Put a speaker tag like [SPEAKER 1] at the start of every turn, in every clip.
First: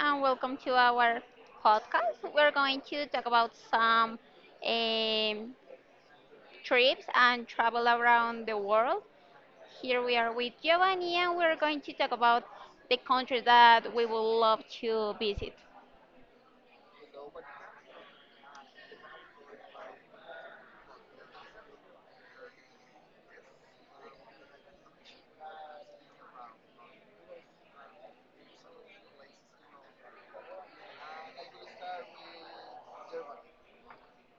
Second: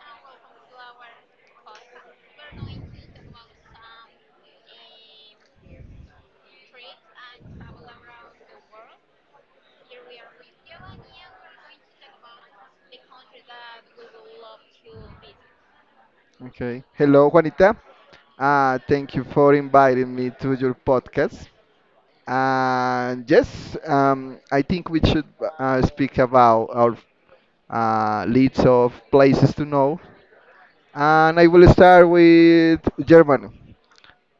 [SPEAKER 1] and welcome to our podcast. We're going to talk about some um, trips and travel around the world. Here we are with Giovanni, and we're going to talk about the countries that we would love to visit.
[SPEAKER 2] Okay. Hello, Juanita. Thank you for inviting me to your podcast. And yes, I think we should speak about our leads of places to know. And I will start with Germany.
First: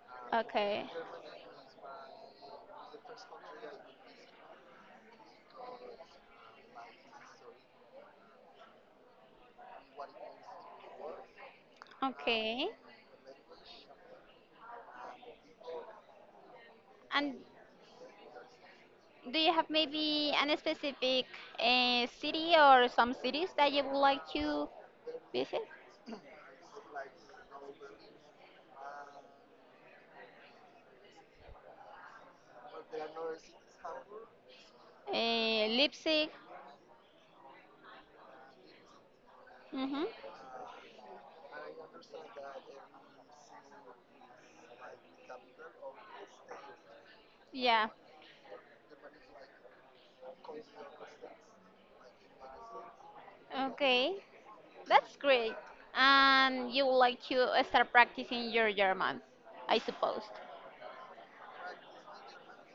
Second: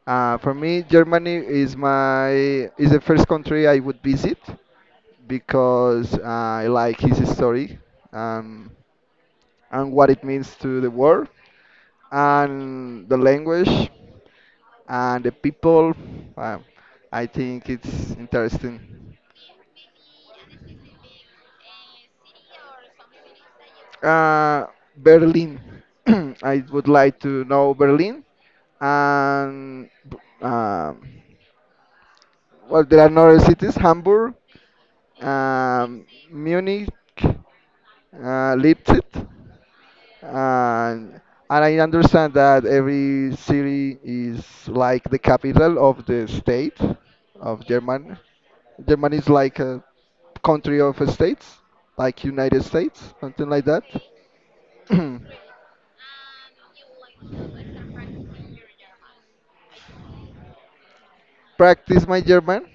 [SPEAKER 2] For me,
[SPEAKER 1] Okay,
[SPEAKER 2] Germany is the first country I would visit because I like his story, um, and what it means to the world,
[SPEAKER 1] okay.
[SPEAKER 2] and the language, and the people. uh, I
[SPEAKER 1] And
[SPEAKER 2] think it's interesting.
[SPEAKER 1] do you have maybe an specific city or some cities that you would like
[SPEAKER 2] uh,
[SPEAKER 1] to
[SPEAKER 2] Berlin.
[SPEAKER 1] visit?
[SPEAKER 2] I would like to know Berlin. And um well, there are no other cities. Hamburg, um,
[SPEAKER 1] Leipzig.
[SPEAKER 2] Munich, Leipzig.
[SPEAKER 1] Mm-hmm.
[SPEAKER 2] And and I understand that every city is like the capital of the state of
[SPEAKER 1] Yeah.
[SPEAKER 2] Germany. Germany is like a country of states, like United States, something like that.
[SPEAKER 1] Okay. That's great. And you would like to start practicing your German, I suppose,
[SPEAKER 2] Practice my German.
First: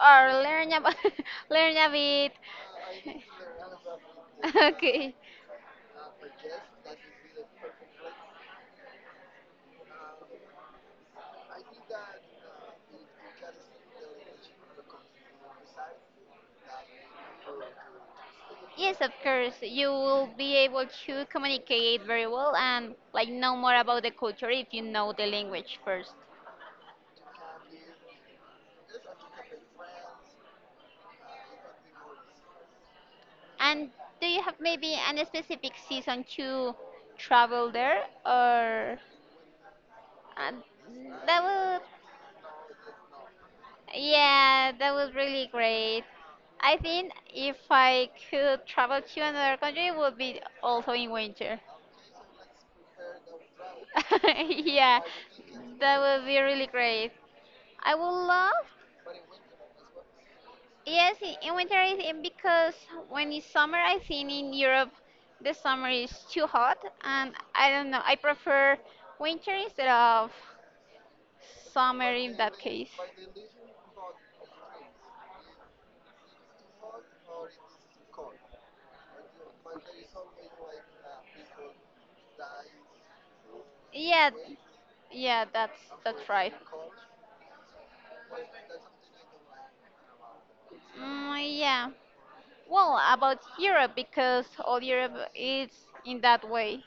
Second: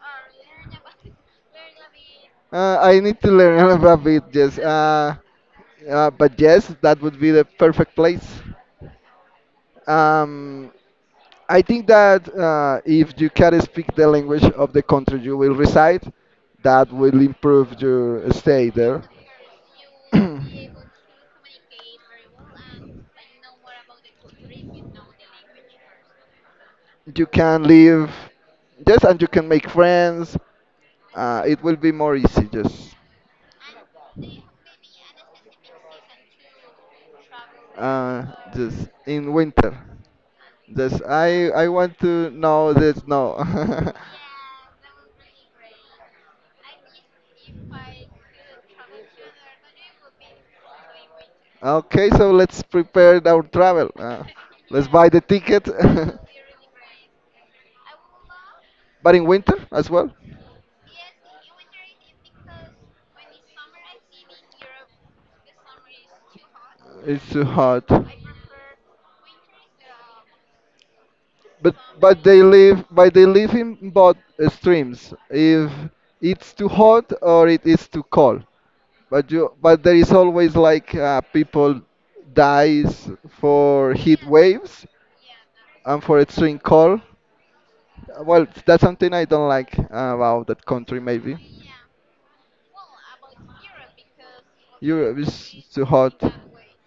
[SPEAKER 1] or learn about learn a bit.
[SPEAKER 2] I need to learn a bit, yes.
[SPEAKER 1] Okay.
[SPEAKER 2] But yes, that would be the perfect place. Um, I think that if you can speak the language of the country you will reside, that will improve your stay
[SPEAKER 1] Yes,
[SPEAKER 2] there.
[SPEAKER 1] of course. You will be able to communicate very well and like know more about the culture if you know the language first.
[SPEAKER 2] You can live, yes, and you can make friends. It will be more easy,
[SPEAKER 1] And do you have maybe any specific season to travel there
[SPEAKER 2] uh, just
[SPEAKER 1] or
[SPEAKER 2] in winter.
[SPEAKER 1] uh,
[SPEAKER 2] Just
[SPEAKER 1] that
[SPEAKER 2] I
[SPEAKER 1] will
[SPEAKER 2] want to know this now.
[SPEAKER 1] Yeah, that was really great. I think if I could travel to another country, it would be also in winter.
[SPEAKER 2] Okay, so let's prepare our travel. Let's
[SPEAKER 1] Yeah,
[SPEAKER 2] buy the ticket.
[SPEAKER 1] that would be really great. I would love,
[SPEAKER 2] But in winter as well.
[SPEAKER 1] yes, in winter, I think because when it's summer, I think in Europe the summer is too hot,
[SPEAKER 2] It's
[SPEAKER 1] and
[SPEAKER 2] too
[SPEAKER 1] I
[SPEAKER 2] hot.
[SPEAKER 1] don't know, I prefer winter instead of
[SPEAKER 2] But
[SPEAKER 1] summer
[SPEAKER 2] but
[SPEAKER 1] in that case.
[SPEAKER 2] they live in both streams. If it's too hot or it is too cold. But there is always, like, people dies for heat
[SPEAKER 1] Yeah,
[SPEAKER 2] waves
[SPEAKER 1] yeah, that's
[SPEAKER 2] and for
[SPEAKER 1] that's
[SPEAKER 2] it
[SPEAKER 1] right.
[SPEAKER 2] swing call, well, that's something I don't like about that country. Maybe
[SPEAKER 1] Mm, yeah. Well, about Europe, because all Europe
[SPEAKER 2] Europe is
[SPEAKER 1] is
[SPEAKER 2] too
[SPEAKER 1] in
[SPEAKER 2] hot.
[SPEAKER 1] that way.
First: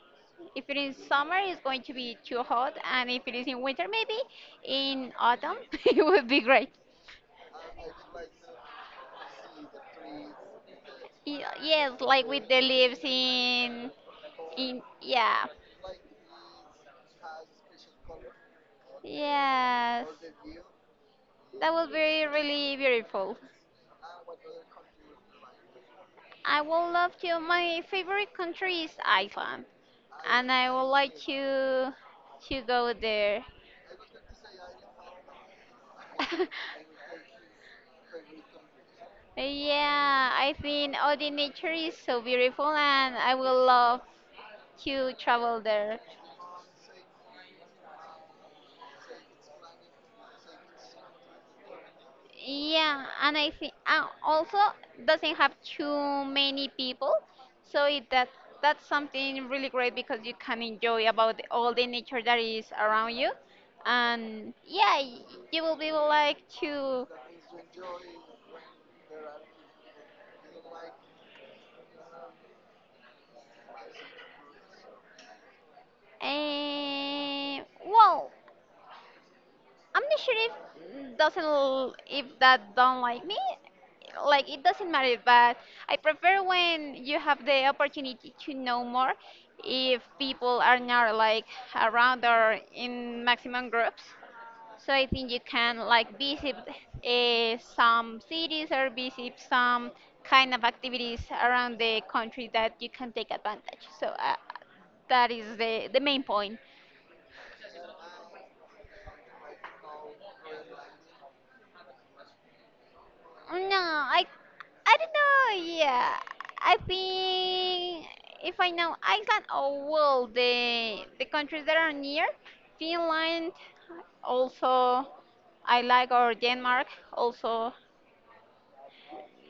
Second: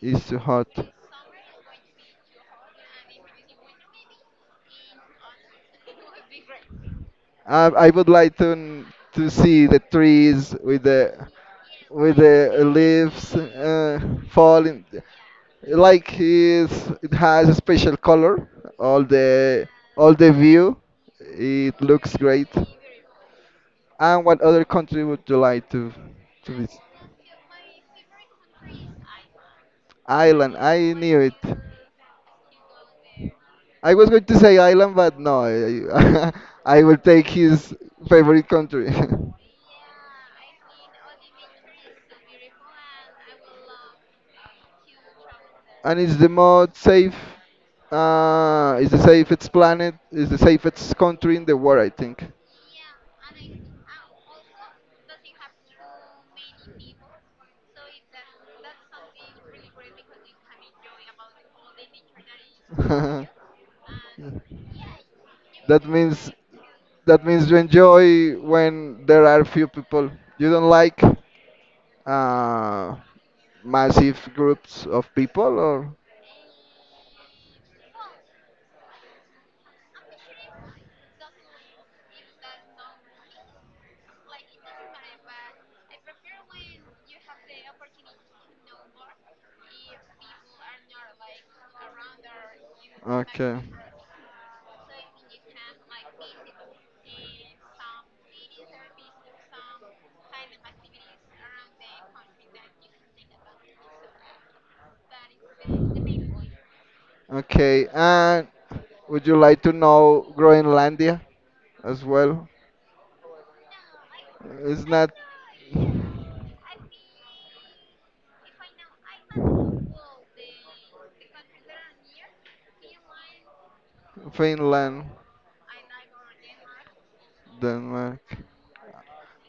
[SPEAKER 2] It's too
[SPEAKER 1] If
[SPEAKER 2] hot.
[SPEAKER 1] it is summer, it's going to be too hot, and if it is in winter, maybe in autumn, it would be great.
[SPEAKER 2] I would like to see the trees
[SPEAKER 1] Yes,
[SPEAKER 2] with
[SPEAKER 1] like
[SPEAKER 2] the
[SPEAKER 1] with the leaves
[SPEAKER 2] leaves,
[SPEAKER 1] in
[SPEAKER 2] falling,
[SPEAKER 1] yeah,
[SPEAKER 2] like, is it has a special color, all the
[SPEAKER 1] yeah,
[SPEAKER 2] all the view,
[SPEAKER 1] that
[SPEAKER 2] it
[SPEAKER 1] would
[SPEAKER 2] looks
[SPEAKER 1] be
[SPEAKER 2] great.
[SPEAKER 1] really beautiful.
[SPEAKER 2] And what other country would you like to
[SPEAKER 1] I
[SPEAKER 2] visit?
[SPEAKER 1] would love to. My favorite country is Iceland, and
[SPEAKER 2] Island.
[SPEAKER 1] I would
[SPEAKER 2] I
[SPEAKER 1] like
[SPEAKER 2] knew it.
[SPEAKER 1] to go there.
[SPEAKER 2] I was going to say island, but no. I, I will take his favorite country.
[SPEAKER 1] Yeah, I think all the nature is so beautiful and I would love to travel
[SPEAKER 2] And
[SPEAKER 1] there.
[SPEAKER 2] it's the most safe. It's the safest planet. It's the safest country in the world, I think.
[SPEAKER 1] Yeah, and I think also doesn't have too many people, so it, that that's something really great because you can enjoy about all the nature that is around you, and yeah, you will
[SPEAKER 2] That
[SPEAKER 1] be able
[SPEAKER 2] means
[SPEAKER 1] like to,
[SPEAKER 2] that means you enjoy when there are few people. You don't like, uh, massive groups of people, or
[SPEAKER 1] well, I'm not sure if doesn't if that don't like me. Like it doesn't matter, but I prefer when you have the opportunity to know more if people are not like around or in
[SPEAKER 2] okay.
[SPEAKER 1] maximum groups. So I think you can like visit some cities or visit some kind of activities around the country that you can take advantage. So that is the main point.
[SPEAKER 2] Okay, and would you like to know Groenlandia as well?
[SPEAKER 1] No,
[SPEAKER 2] It's
[SPEAKER 1] I
[SPEAKER 2] not.
[SPEAKER 1] don't know. Yeah, I think if I know Iceland or well the countries that are near Finland, also
[SPEAKER 2] Finland,
[SPEAKER 1] I like or Denmark also.
[SPEAKER 2] Denmark.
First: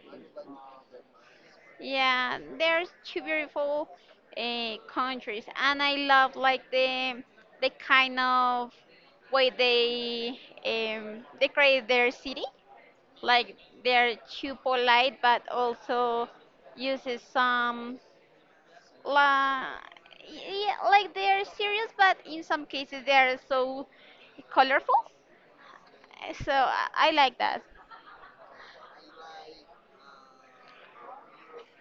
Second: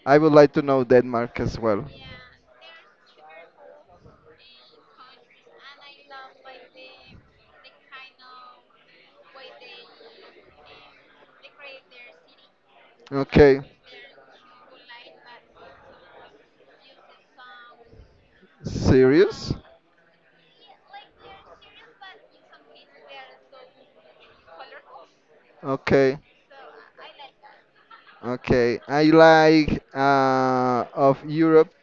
[SPEAKER 2] I would like to know Denmark as well.
[SPEAKER 1] Yeah, there's two beautiful countries, and I love like the kind of way they decorate their city. Like
[SPEAKER 2] Okay,
[SPEAKER 1] they're too polite but also uses some
[SPEAKER 2] serious?
[SPEAKER 1] la yeah, like they're serious but in some cases they're so colorful
[SPEAKER 2] Okay.
[SPEAKER 1] so I like that
[SPEAKER 2] Okay, I like, of Europe,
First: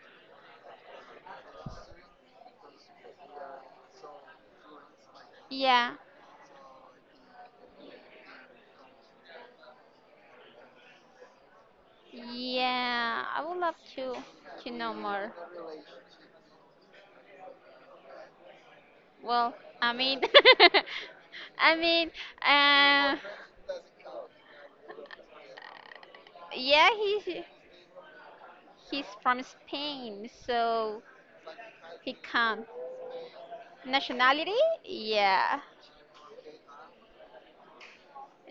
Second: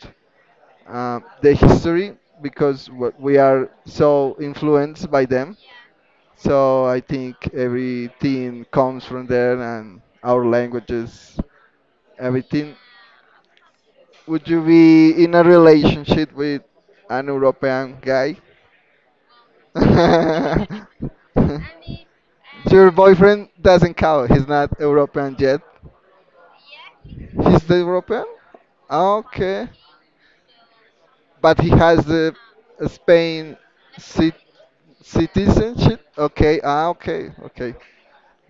[SPEAKER 2] the history because what we are so influenced by them.
[SPEAKER 1] yeah
[SPEAKER 2] So I think everything comes from there and our languages, everything.
[SPEAKER 1] yeah I would love
[SPEAKER 2] Would you
[SPEAKER 1] to know
[SPEAKER 2] be
[SPEAKER 1] more
[SPEAKER 2] in a relationship with an European guy?
[SPEAKER 1] well I mean I mean
[SPEAKER 2] Your
[SPEAKER 1] uh
[SPEAKER 2] boyfriend doesn't count. He's not European yet.
[SPEAKER 1] yeah
[SPEAKER 2] He's the European?
[SPEAKER 1] he's from
[SPEAKER 2] Okay.
[SPEAKER 1] Spain so
[SPEAKER 2] But he has
[SPEAKER 1] he
[SPEAKER 2] the
[SPEAKER 1] can
[SPEAKER 2] Spain cit-
[SPEAKER 1] nationality yeah.
[SPEAKER 2] citizenship. Okay, ah, okay, okay.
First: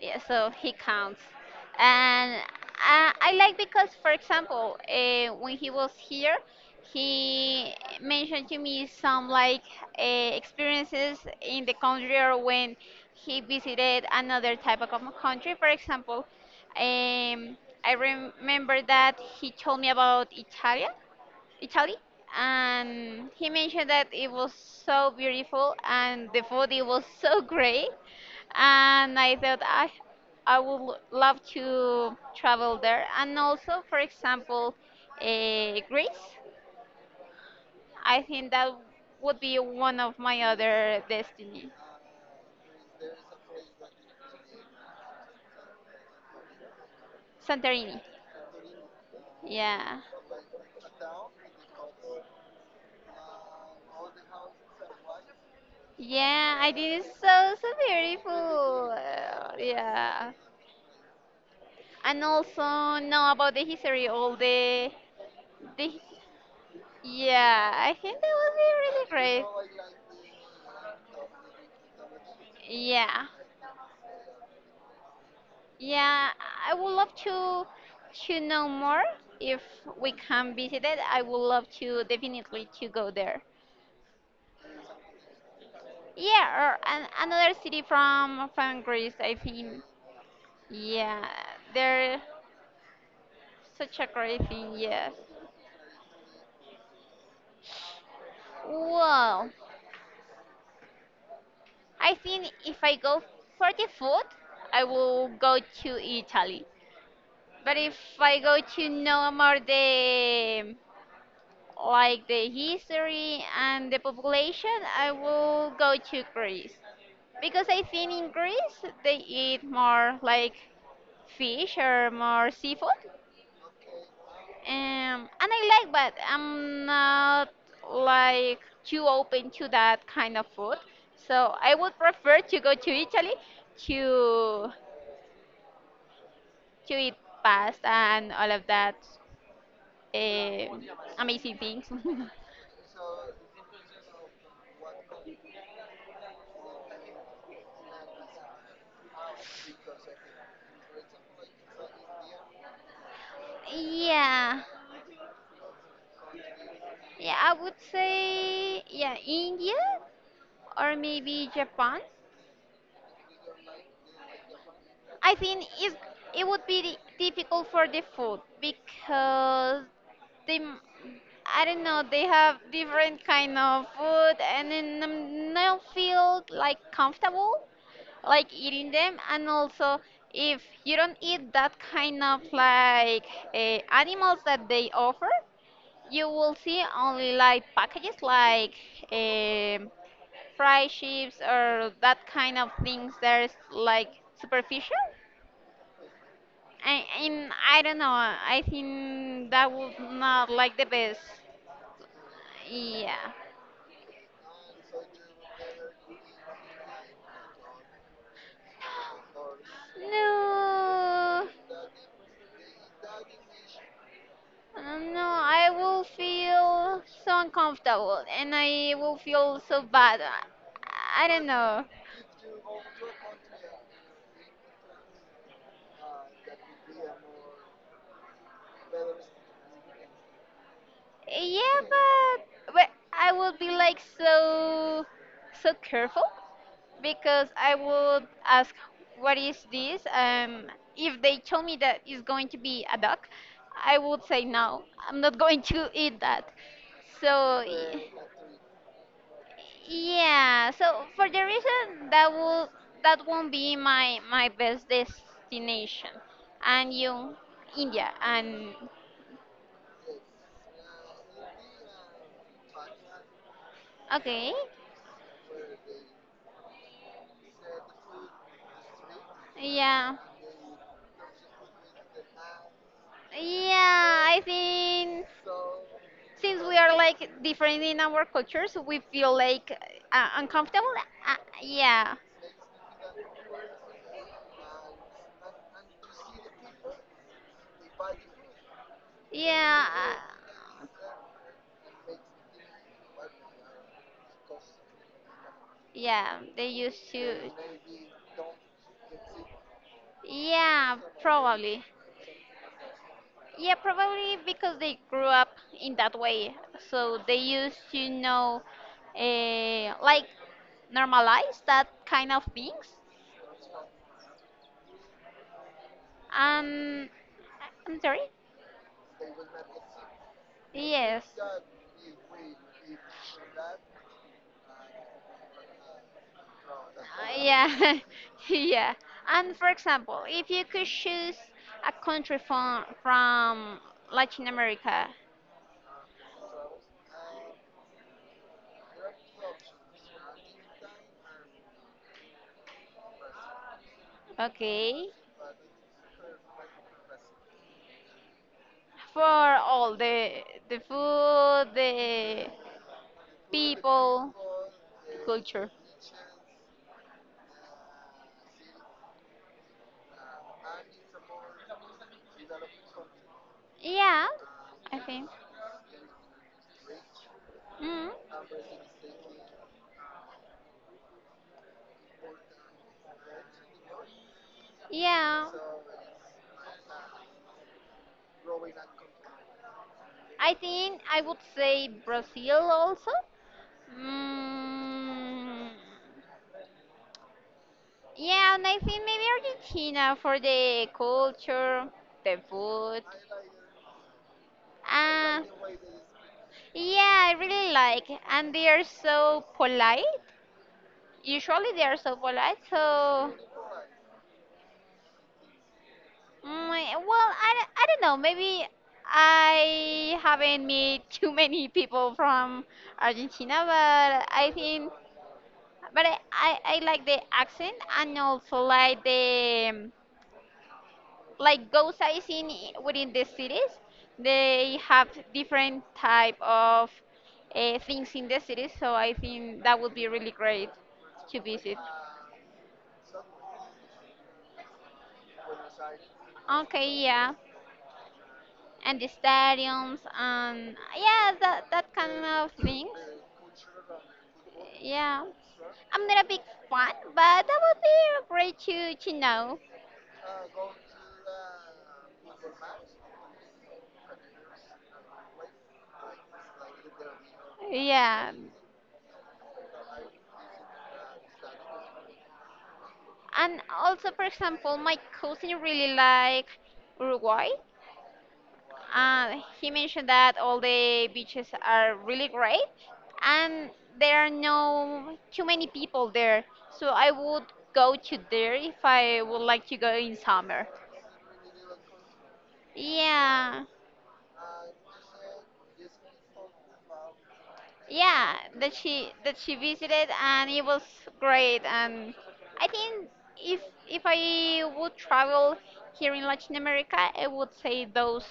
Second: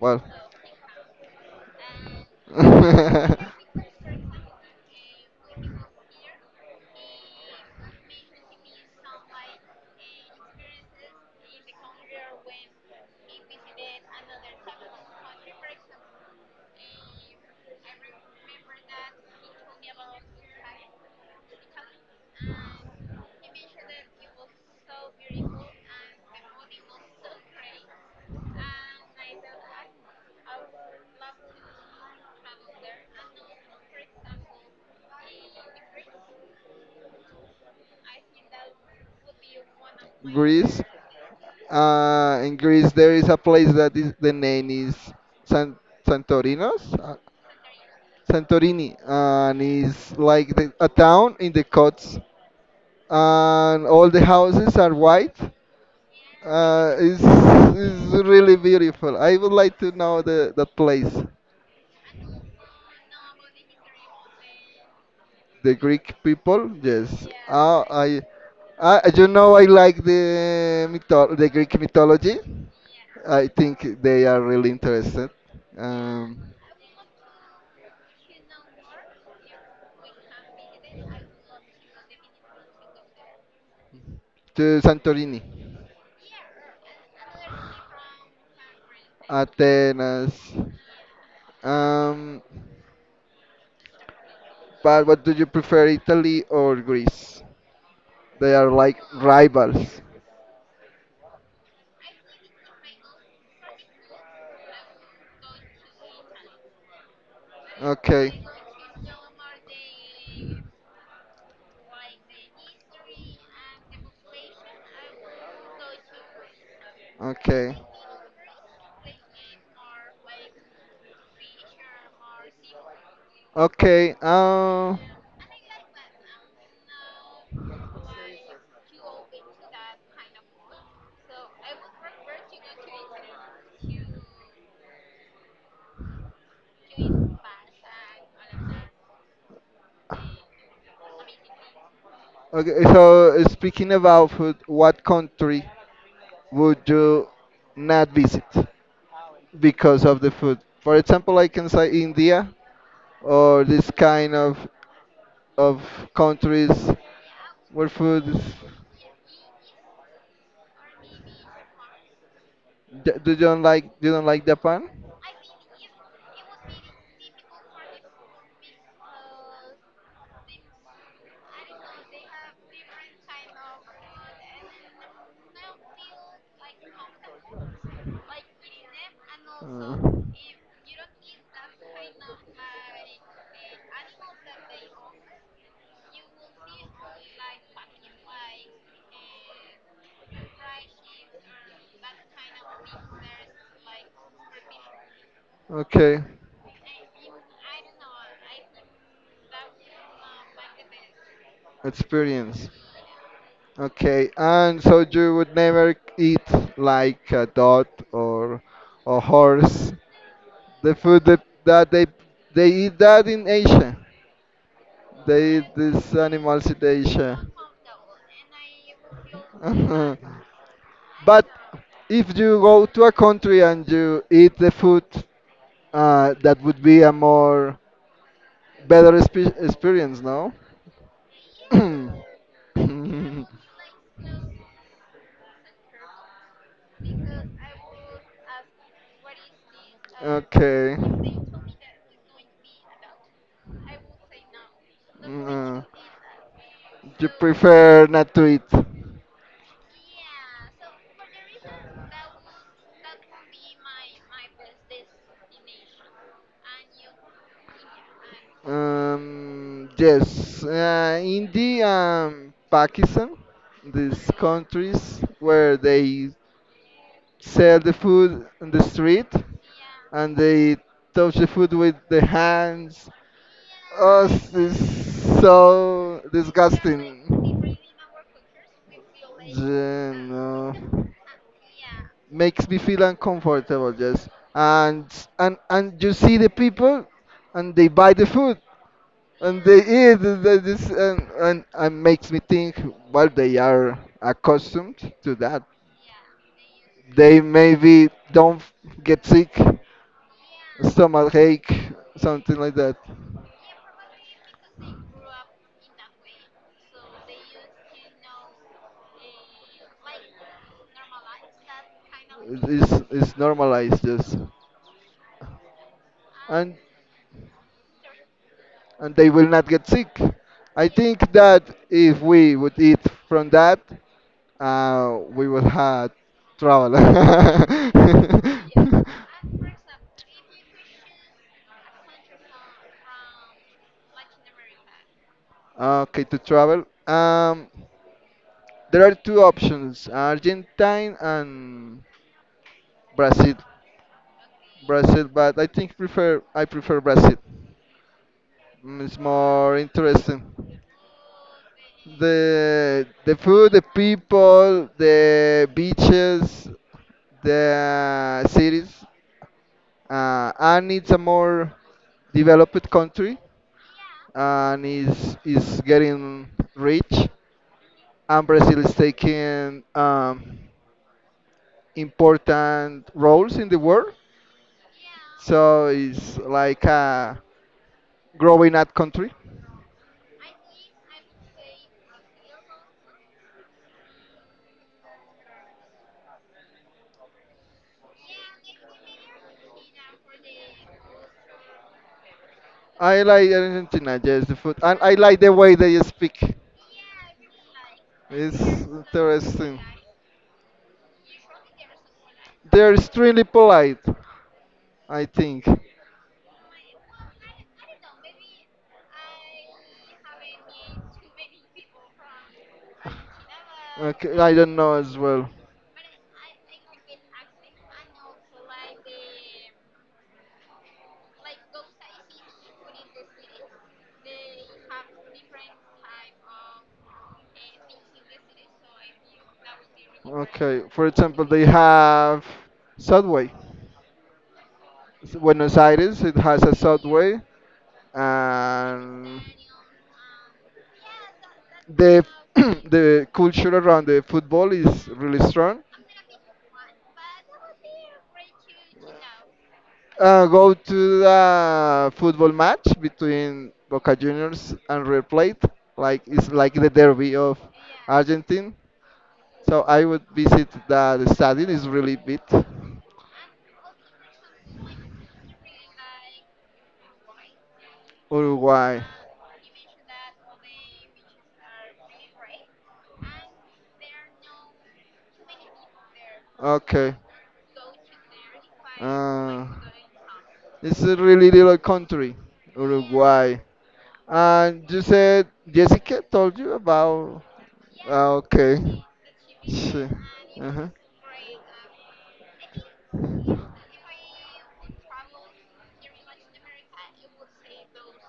[SPEAKER 1] Yeah, so he counts. And I, I like because, for example, when he was here, he mentioned to me some like experiences in the country or when he visited another type of country. For example, um, I remember that he told me about Italy, and he mentioned that it was so beautiful and the food it was so great, and I thought I would love to travel there, and also for example, Greece. I think that would be one of my
[SPEAKER 2] Greece.
[SPEAKER 1] other destiny,
[SPEAKER 2] In Greece, there is a place that is the name is San Santorinos,
[SPEAKER 1] Santorini.
[SPEAKER 2] Santorini, and
[SPEAKER 1] Yeah.
[SPEAKER 2] is like a town in the Cots, and all the houses are white.
[SPEAKER 1] Yeah, I think it's
[SPEAKER 2] It's,
[SPEAKER 1] so so
[SPEAKER 2] it's really
[SPEAKER 1] beautiful.
[SPEAKER 2] beautiful. I would like to know
[SPEAKER 1] Yeah,
[SPEAKER 2] the that place.
[SPEAKER 1] and also know about the history, all
[SPEAKER 2] The
[SPEAKER 1] the
[SPEAKER 2] Greek people, yes.
[SPEAKER 1] Yeah, I think that would be really great.
[SPEAKER 2] I like the the Greek mythology.
[SPEAKER 1] Yeah,
[SPEAKER 2] I think they are really interested.
[SPEAKER 1] yeah,
[SPEAKER 2] Um,
[SPEAKER 1] I would love to know more if we can visit it. I would love to definitely to go there.
[SPEAKER 2] to Santorini,
[SPEAKER 1] Yeah, or an, another city from Greece. I think.
[SPEAKER 2] Athens.
[SPEAKER 1] Yeah, they're
[SPEAKER 2] Um,
[SPEAKER 1] such a great thing.
[SPEAKER 2] but
[SPEAKER 1] Yes.
[SPEAKER 2] what do you prefer, Italy or Greece? They are like
[SPEAKER 1] Well,
[SPEAKER 2] rivals.
[SPEAKER 1] I think if I go for the food, I will go to Italy. But if I
[SPEAKER 2] Okay,
[SPEAKER 1] go to know more the like the history and the population, I will go to Greece because
[SPEAKER 2] okay,
[SPEAKER 1] I think in Greece they eat more like fish or more seafood,
[SPEAKER 2] okay.
[SPEAKER 1] and I like, but I'm not like too open to that kind of food. So I would prefer to go to Italy to to eat pasta and all of that eh, amazing things.
[SPEAKER 2] Okay. So, speaking about food, what country would you not visit because of the food? For example, I can say India or this kind of
[SPEAKER 1] Yeah,
[SPEAKER 2] of countries
[SPEAKER 1] yeah, I would
[SPEAKER 2] where food is.
[SPEAKER 1] say yeah, India or maybe Japan.
[SPEAKER 2] Do you don't like Japan?
[SPEAKER 1] I think it's, it would be difficult for the food because they, I don't know, they have different kind of food and then I'm not feel like comfortable like eating them. And
[SPEAKER 2] Uh,
[SPEAKER 1] also, if you don't eat that kind of like animals that they offer, you will see only like packages like. um Fry chips or that kind of things there's like superficial
[SPEAKER 2] Okay,
[SPEAKER 1] and, and I don't know I think that would not like the best.
[SPEAKER 2] experience.
[SPEAKER 1] Yeah.
[SPEAKER 2] Okay, and so you would never eat like a dog or a horse. The food that,
[SPEAKER 1] No,
[SPEAKER 2] that they eat that in Asia.
[SPEAKER 1] no,
[SPEAKER 2] They
[SPEAKER 1] I
[SPEAKER 2] eat
[SPEAKER 1] will
[SPEAKER 2] these animals in
[SPEAKER 1] feel so
[SPEAKER 2] Asia.
[SPEAKER 1] uncomfortable and I will feel so bad, I don't
[SPEAKER 2] But
[SPEAKER 1] know.
[SPEAKER 2] if you go to a country and you eat the food, that would be a more better experience, no?
[SPEAKER 1] Yeah, but I will be like so so careful because I would ask, what is this?
[SPEAKER 2] Okay.
[SPEAKER 1] If they tell me that it's going to be a duck, I would say no, I'm not
[SPEAKER 2] Mm,
[SPEAKER 1] going
[SPEAKER 2] uh,
[SPEAKER 1] to eat that. So
[SPEAKER 2] you
[SPEAKER 1] y-
[SPEAKER 2] prefer not to eat.
[SPEAKER 1] yeah, so for the reason that will that won't be my best destination. And you, India, and
[SPEAKER 2] Yes, India and Pakistan, these
[SPEAKER 1] okay,
[SPEAKER 2] countries where they sell the food on the street
[SPEAKER 1] yeah,
[SPEAKER 2] and they touch the food with the hands.
[SPEAKER 1] yeah,
[SPEAKER 2] Oh,
[SPEAKER 1] I
[SPEAKER 2] this
[SPEAKER 1] think.
[SPEAKER 2] is so
[SPEAKER 1] Since we are like
[SPEAKER 2] disgusting.
[SPEAKER 1] different in our cultures, we feel like
[SPEAKER 2] Yeah, no.
[SPEAKER 1] uncomfortable. Uh, yeah,
[SPEAKER 2] Makes me feel uncomfortable, just and and you see the people and they buy the food and they
[SPEAKER 1] yeah, uh,
[SPEAKER 2] eat this, and makes me think. Well, they are accustomed to that.
[SPEAKER 1] yeah. They used
[SPEAKER 2] They
[SPEAKER 1] to.
[SPEAKER 2] maybe don't get sick,
[SPEAKER 1] Yeah,
[SPEAKER 2] stomach ache,
[SPEAKER 1] probably.
[SPEAKER 2] something like that.
[SPEAKER 1] Yeah, probably because they grew up in that way, so they used to know, like, normalize that kind of
[SPEAKER 2] It's
[SPEAKER 1] things.
[SPEAKER 2] it's normalized, just And
[SPEAKER 1] Um, I'm sorry.
[SPEAKER 2] and they will not get sick. I
[SPEAKER 1] Yes.
[SPEAKER 2] think that if we would eat from that, we would have trouble.
[SPEAKER 1] Yeah, yeah. And for example, if you could choose a country from Latin America,
[SPEAKER 2] Okay, to travel. There are two options: Argentine and Brazil.
[SPEAKER 1] okay,
[SPEAKER 2] Brazil, but I prefer Brazil. It's
[SPEAKER 1] for
[SPEAKER 2] more
[SPEAKER 1] all the
[SPEAKER 2] interesting.
[SPEAKER 1] food, the
[SPEAKER 2] The food, the
[SPEAKER 1] people,
[SPEAKER 2] people, the
[SPEAKER 1] culture.
[SPEAKER 2] beaches, the cities, and it's a more developed country,
[SPEAKER 1] Yeah,
[SPEAKER 2] and
[SPEAKER 1] I think,
[SPEAKER 2] is getting rich,
[SPEAKER 1] mm,
[SPEAKER 2] and Brazil is taking, important roles in the world,
[SPEAKER 1] yeah.
[SPEAKER 2] so it's like a growing up country.
[SPEAKER 1] I think I would say Brazil also. Mm, yeah, and I think maybe Argentina for the culture, the food.
[SPEAKER 2] I like Argentina, yes, the food, and I like
[SPEAKER 1] Uh,
[SPEAKER 2] the way they speak.
[SPEAKER 1] yeah, I really like. And
[SPEAKER 2] It's
[SPEAKER 1] they are so
[SPEAKER 2] interesting.
[SPEAKER 1] polite. Usually they are so polite.
[SPEAKER 2] They're
[SPEAKER 1] So,
[SPEAKER 2] extremely polite, I think.
[SPEAKER 1] mm, well, I don't know. Maybe I haven't met too many people from Argentina, but
[SPEAKER 2] Okay,
[SPEAKER 1] I
[SPEAKER 2] I don't
[SPEAKER 1] think,
[SPEAKER 2] know as well.
[SPEAKER 1] but I like the accent and also like the like go sightseeing within the cities they have different type of things in the cities so I think that would be really great
[SPEAKER 2] Okay, for
[SPEAKER 1] to
[SPEAKER 2] example, they
[SPEAKER 1] visit.
[SPEAKER 2] have subway. Buenos Aires, it has a
[SPEAKER 1] Okay, yeah,
[SPEAKER 2] subway,
[SPEAKER 1] and the
[SPEAKER 2] and
[SPEAKER 1] stadiums and yeah that, that kind
[SPEAKER 2] the
[SPEAKER 1] of things.
[SPEAKER 2] the culture around the football is
[SPEAKER 1] Yeah,
[SPEAKER 2] really strong.
[SPEAKER 1] I'm not a big fan but that would be great to know.
[SPEAKER 2] Go to the football match between Boca Juniors and River Plate. Like it's like the derby of
[SPEAKER 1] Yeah,
[SPEAKER 2] Argentina. So I would visit the stadium. It's really big.
[SPEAKER 1] and also for example my cousin really like Uruguay.
[SPEAKER 2] Uruguay.
[SPEAKER 1] He mentioned that all the beaches are really great and there are no too many people there. So I
[SPEAKER 2] Okay.
[SPEAKER 1] would go to there if I would like
[SPEAKER 2] Uh,
[SPEAKER 1] to go in summer.
[SPEAKER 2] it's a really little country, Uruguay.
[SPEAKER 1] Yeah.
[SPEAKER 2] And you said Jessica told you about.
[SPEAKER 1] Yeah,
[SPEAKER 2] Ah, okay.
[SPEAKER 1] that she visited
[SPEAKER 2] She,
[SPEAKER 1] and it was
[SPEAKER 2] uh
[SPEAKER 1] great, and I think if if I would travel here in Latin America I would say those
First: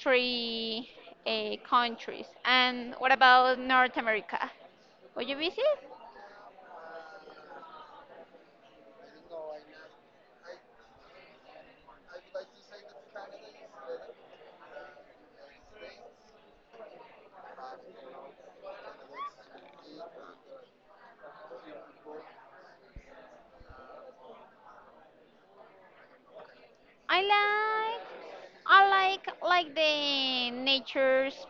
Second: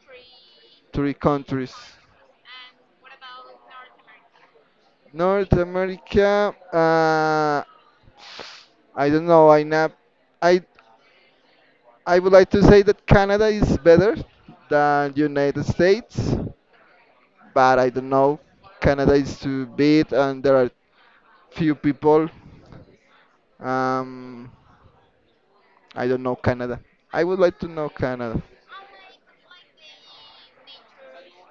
[SPEAKER 1] three
[SPEAKER 2] Three countries.
[SPEAKER 1] countries and what about North America would you
[SPEAKER 2] North
[SPEAKER 1] visit.
[SPEAKER 2] America. I don't know. I not. I I would like to say that Canada is better than United States, but I don't know. Canada is too big, and there are few people. Um, I don't know Canada.
[SPEAKER 1] I
[SPEAKER 2] I would like to know
[SPEAKER 1] like
[SPEAKER 2] Canada.
[SPEAKER 1] I like the nature's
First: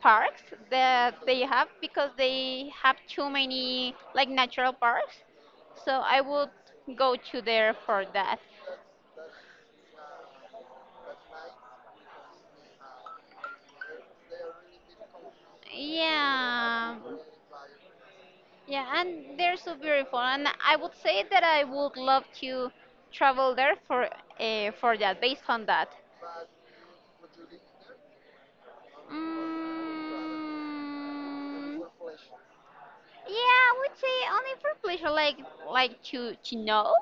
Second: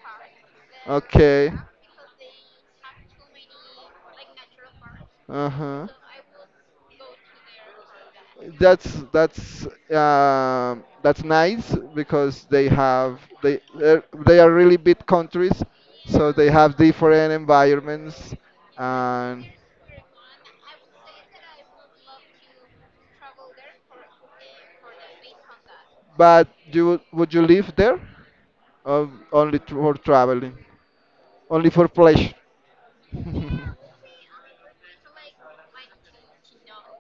[SPEAKER 1] parks that they
[SPEAKER 2] Okay.
[SPEAKER 1] have because they have too many like natural parks.
[SPEAKER 2] Uh huh.
[SPEAKER 1] So I would go to there for that.
[SPEAKER 2] That's that's nice because they have they they're- they are really big countries, so they have
[SPEAKER 1] Yeah.
[SPEAKER 2] different environments.
[SPEAKER 1] Yeah, and
[SPEAKER 2] And
[SPEAKER 1] they're so beautiful and I would say that I would love to travel there for that based on that.
[SPEAKER 2] But you would you live there, or only for traveling, only
[SPEAKER 1] Mm,
[SPEAKER 2] for pleasure?
[SPEAKER 1] yeah, I would say only for pleasure, like to know.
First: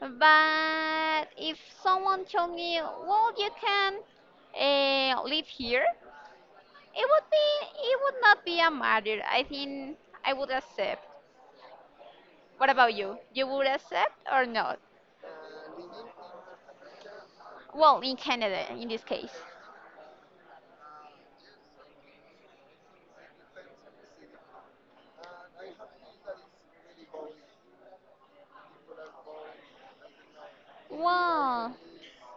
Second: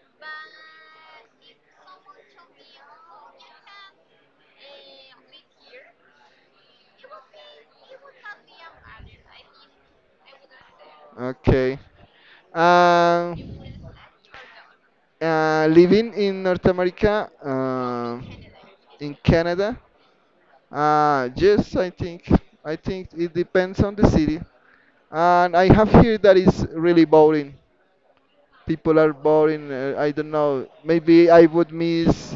[SPEAKER 1] But if someone told me, well, you can live here, it would be it would not be a matter. I think I would accept.
[SPEAKER 2] Okay.
[SPEAKER 1] What about you?
[SPEAKER 2] Um,
[SPEAKER 1] You would accept or not?
[SPEAKER 2] Living in North America,
[SPEAKER 1] Well, in Canada, in this
[SPEAKER 2] in
[SPEAKER 1] case.
[SPEAKER 2] Canada, yes, I think it depends on the city. And I have here that is really boring. People are boring. I don't know. Maybe I would
[SPEAKER 1] Well,
[SPEAKER 2] miss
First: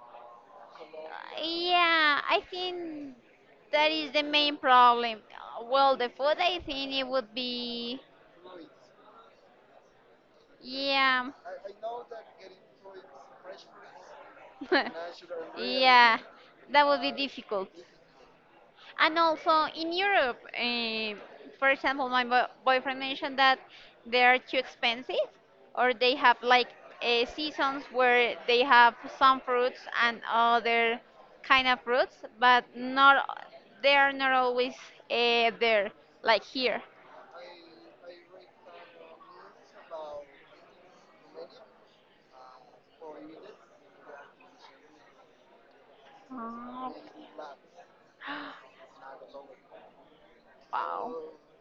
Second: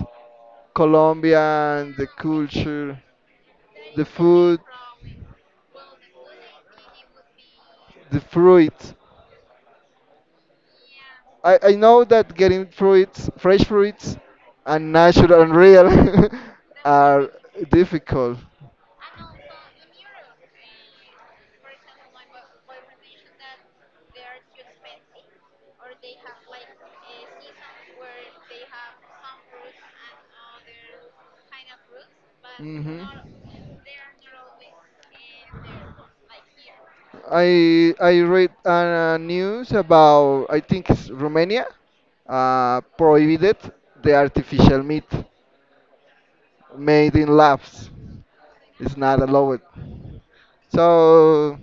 [SPEAKER 2] Colombia and the
[SPEAKER 1] yeah, I
[SPEAKER 2] culture,
[SPEAKER 1] think that
[SPEAKER 2] the
[SPEAKER 1] is the main
[SPEAKER 2] food,
[SPEAKER 1] problem. Well, the food, I think it would be,
[SPEAKER 2] the fruit.
[SPEAKER 1] yeah.
[SPEAKER 2] I know that getting fruits, fresh fruits, and natural and real
[SPEAKER 1] Yeah, that would be
[SPEAKER 2] are
[SPEAKER 1] difficult.
[SPEAKER 2] difficult.
[SPEAKER 1] And also in Europe, for example, my boyfriend mentioned that they are too expensive, or they have like seasons where they have some fruits and other kind of fruits, but
[SPEAKER 2] Hmm.
[SPEAKER 1] not they are not always there like here.
[SPEAKER 2] Here. I read news about, I think it's Romania, prohibited the artificial meat
[SPEAKER 1] Oh,
[SPEAKER 2] made in labs. It's not allowed.
[SPEAKER 1] wow.
[SPEAKER 2] So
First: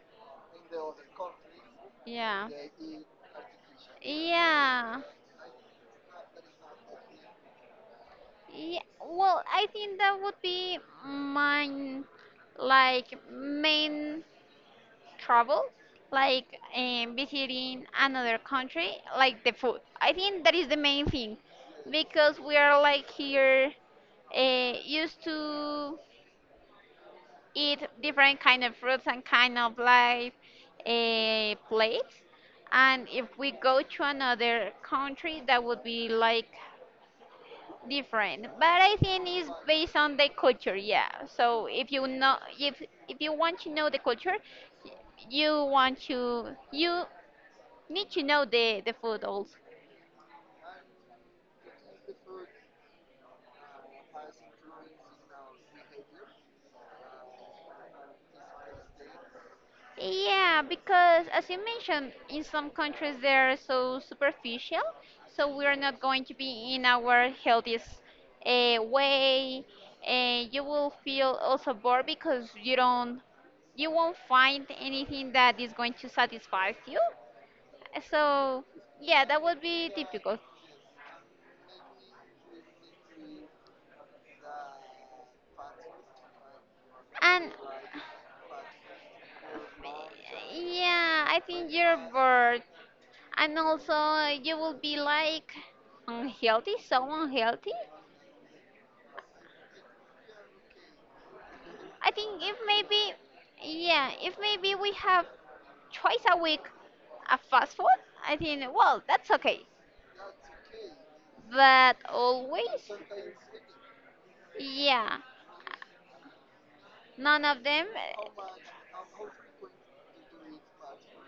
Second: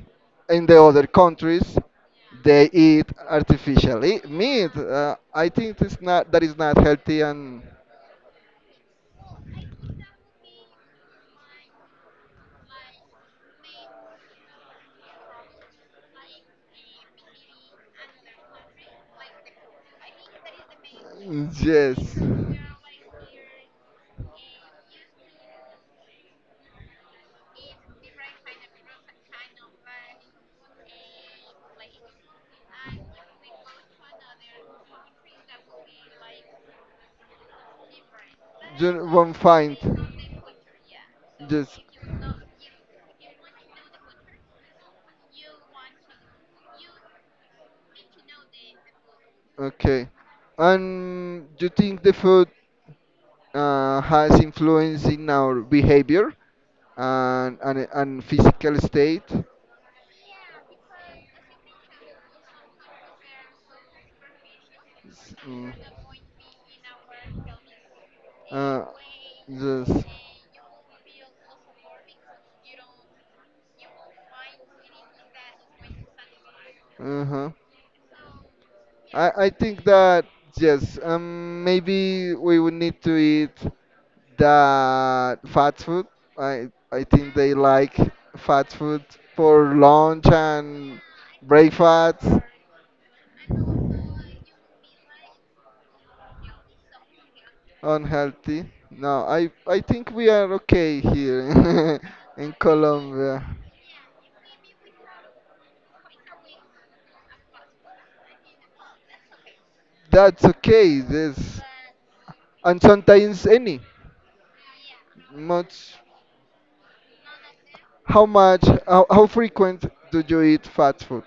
[SPEAKER 2] in the other countries,
[SPEAKER 1] Yeah.
[SPEAKER 2] they eat artificially meat.
[SPEAKER 1] Yeah.
[SPEAKER 2] I think it's not that is not healthy, and
[SPEAKER 1] Yeah, well, I think that would be my like main trouble, like visiting another country, like the food. I think that is the main thing,
[SPEAKER 2] yes.
[SPEAKER 1] because we are like here used to eat different kind of fruits and kind of like plates, and if we go to another country, that would be like different but I
[SPEAKER 2] You
[SPEAKER 1] think
[SPEAKER 2] won't
[SPEAKER 1] it's
[SPEAKER 2] find.
[SPEAKER 1] based on the culture yeah so
[SPEAKER 2] Yes.
[SPEAKER 1] if you know if you want to know the culture y- you want to you need to know the food also.
[SPEAKER 2] Okay. And do you think the food has influence in our behavior, and physical state?
[SPEAKER 1] Yeah because as you mentioned in some countries they're so superficial
[SPEAKER 2] s-
[SPEAKER 1] so
[SPEAKER 2] mm,
[SPEAKER 1] we're not going to be in our healthiest
[SPEAKER 2] Uh,
[SPEAKER 1] way
[SPEAKER 2] yes.
[SPEAKER 1] and you will feel also bored because you don't you won't find anything that is going to satisfy you.
[SPEAKER 2] Uh-huh.
[SPEAKER 1] So yeah,
[SPEAKER 2] I,
[SPEAKER 1] that
[SPEAKER 2] I
[SPEAKER 1] would
[SPEAKER 2] think
[SPEAKER 1] be
[SPEAKER 2] that
[SPEAKER 1] difficult.
[SPEAKER 2] yes, maybe we would need to eat that fast food. I think
[SPEAKER 1] And
[SPEAKER 2] they like fast food for lunch and
[SPEAKER 1] yeah, I think you're
[SPEAKER 2] breakfast.
[SPEAKER 1] bored, and also you will be like unhealthy, so unhealthy.
[SPEAKER 2] Unhealthy. No, I think we are okay here
[SPEAKER 1] I think
[SPEAKER 2] in
[SPEAKER 1] if maybe,
[SPEAKER 2] Colombia.
[SPEAKER 1] yeah, if maybe we have twice a week a fast food, I think well that's okay.
[SPEAKER 2] That's okay. This
[SPEAKER 1] But
[SPEAKER 2] and
[SPEAKER 1] always,
[SPEAKER 2] sometimes any.
[SPEAKER 1] yeah,
[SPEAKER 2] Much.
[SPEAKER 1] none of them.
[SPEAKER 2] How much? How frequent do you eat fast food?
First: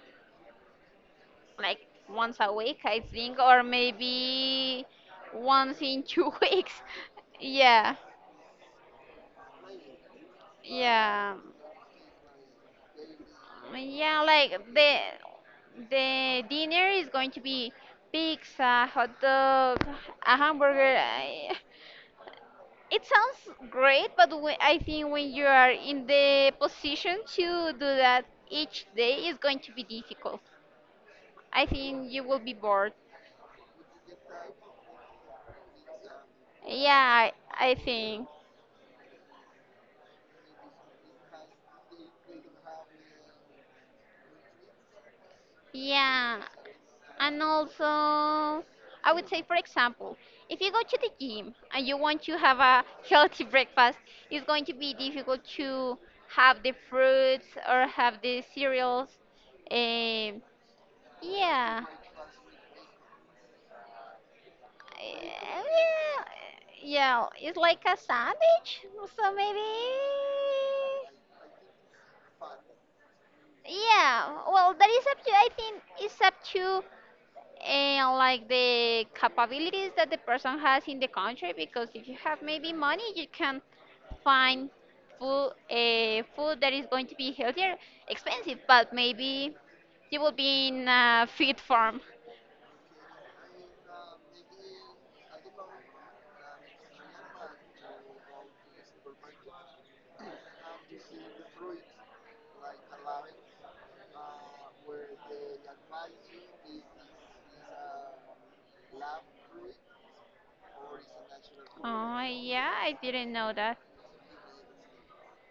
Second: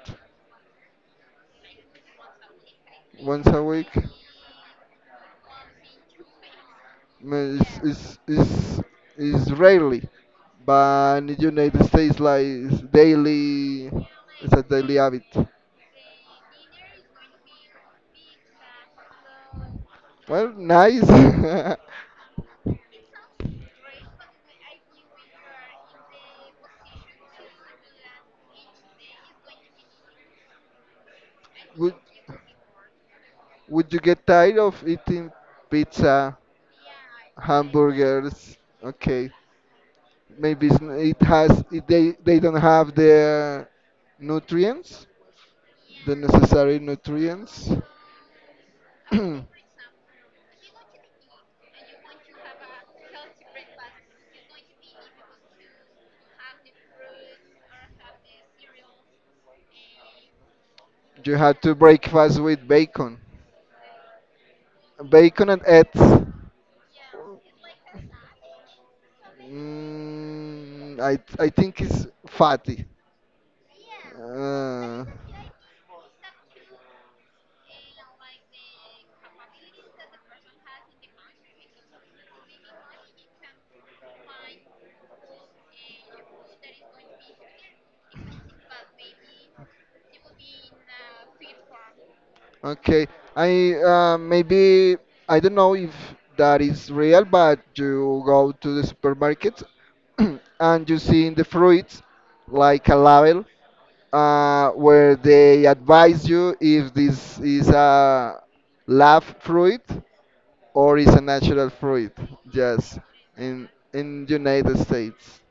[SPEAKER 1] Like once a week, I think,
[SPEAKER 2] Once a
[SPEAKER 1] or
[SPEAKER 2] week?
[SPEAKER 1] maybe once in 2 weeks.
[SPEAKER 2] Mm, It's
[SPEAKER 1] Yeah,
[SPEAKER 2] it's it's, it's rarely, but in the
[SPEAKER 1] yeah,
[SPEAKER 2] United States like it's daily.
[SPEAKER 1] yeah.
[SPEAKER 2] It's
[SPEAKER 1] Like
[SPEAKER 2] a daily
[SPEAKER 1] the
[SPEAKER 2] habit.
[SPEAKER 1] the dinner is going to be pizza, hot dog, a
[SPEAKER 2] Well,
[SPEAKER 1] hamburger.
[SPEAKER 2] nice.
[SPEAKER 1] It sounds great, but I think when you are in the position to do that each day is going to be difficult. I
[SPEAKER 2] Good.
[SPEAKER 1] think you will be bored.
[SPEAKER 2] Would you get tired of eating pizza,
[SPEAKER 1] Yeah, I think.
[SPEAKER 2] hamburgers? Okay, maybe it's, n- it has it, they don't have the nutrients, the
[SPEAKER 1] Yeah.
[SPEAKER 2] necessary
[SPEAKER 1] And
[SPEAKER 2] nutrients.
[SPEAKER 1] also, I would say,
[SPEAKER 2] You
[SPEAKER 1] for example, if you go to the gym and you want to have a healthy breakfast, it's going to be difficult to have the fruits or have the cereals. Um,
[SPEAKER 2] have to
[SPEAKER 1] yeah,
[SPEAKER 2] breakfast with bacon, and
[SPEAKER 1] yeah,
[SPEAKER 2] eggs.
[SPEAKER 1] yeah, it's like a sandwich, so maybe.
[SPEAKER 2] I think it's fatty.
[SPEAKER 1] Yeah, well, that
[SPEAKER 2] Uh,
[SPEAKER 1] is up I think it's up to and like the capabilities that the person has in the country, because if you have maybe money you can find food a food that is going to be healthier, expensive, but maybe you will be in a fit farm.
[SPEAKER 2] Okay, I maybe I don't know if that is real, but you go to the supermarket and you see in the fruits like a label, where they advise you if this is a lab fruit or is a natural fruit.
[SPEAKER 1] Oh yeah, I
[SPEAKER 2] Yes,
[SPEAKER 1] didn't know
[SPEAKER 2] in
[SPEAKER 1] that.
[SPEAKER 2] in United States,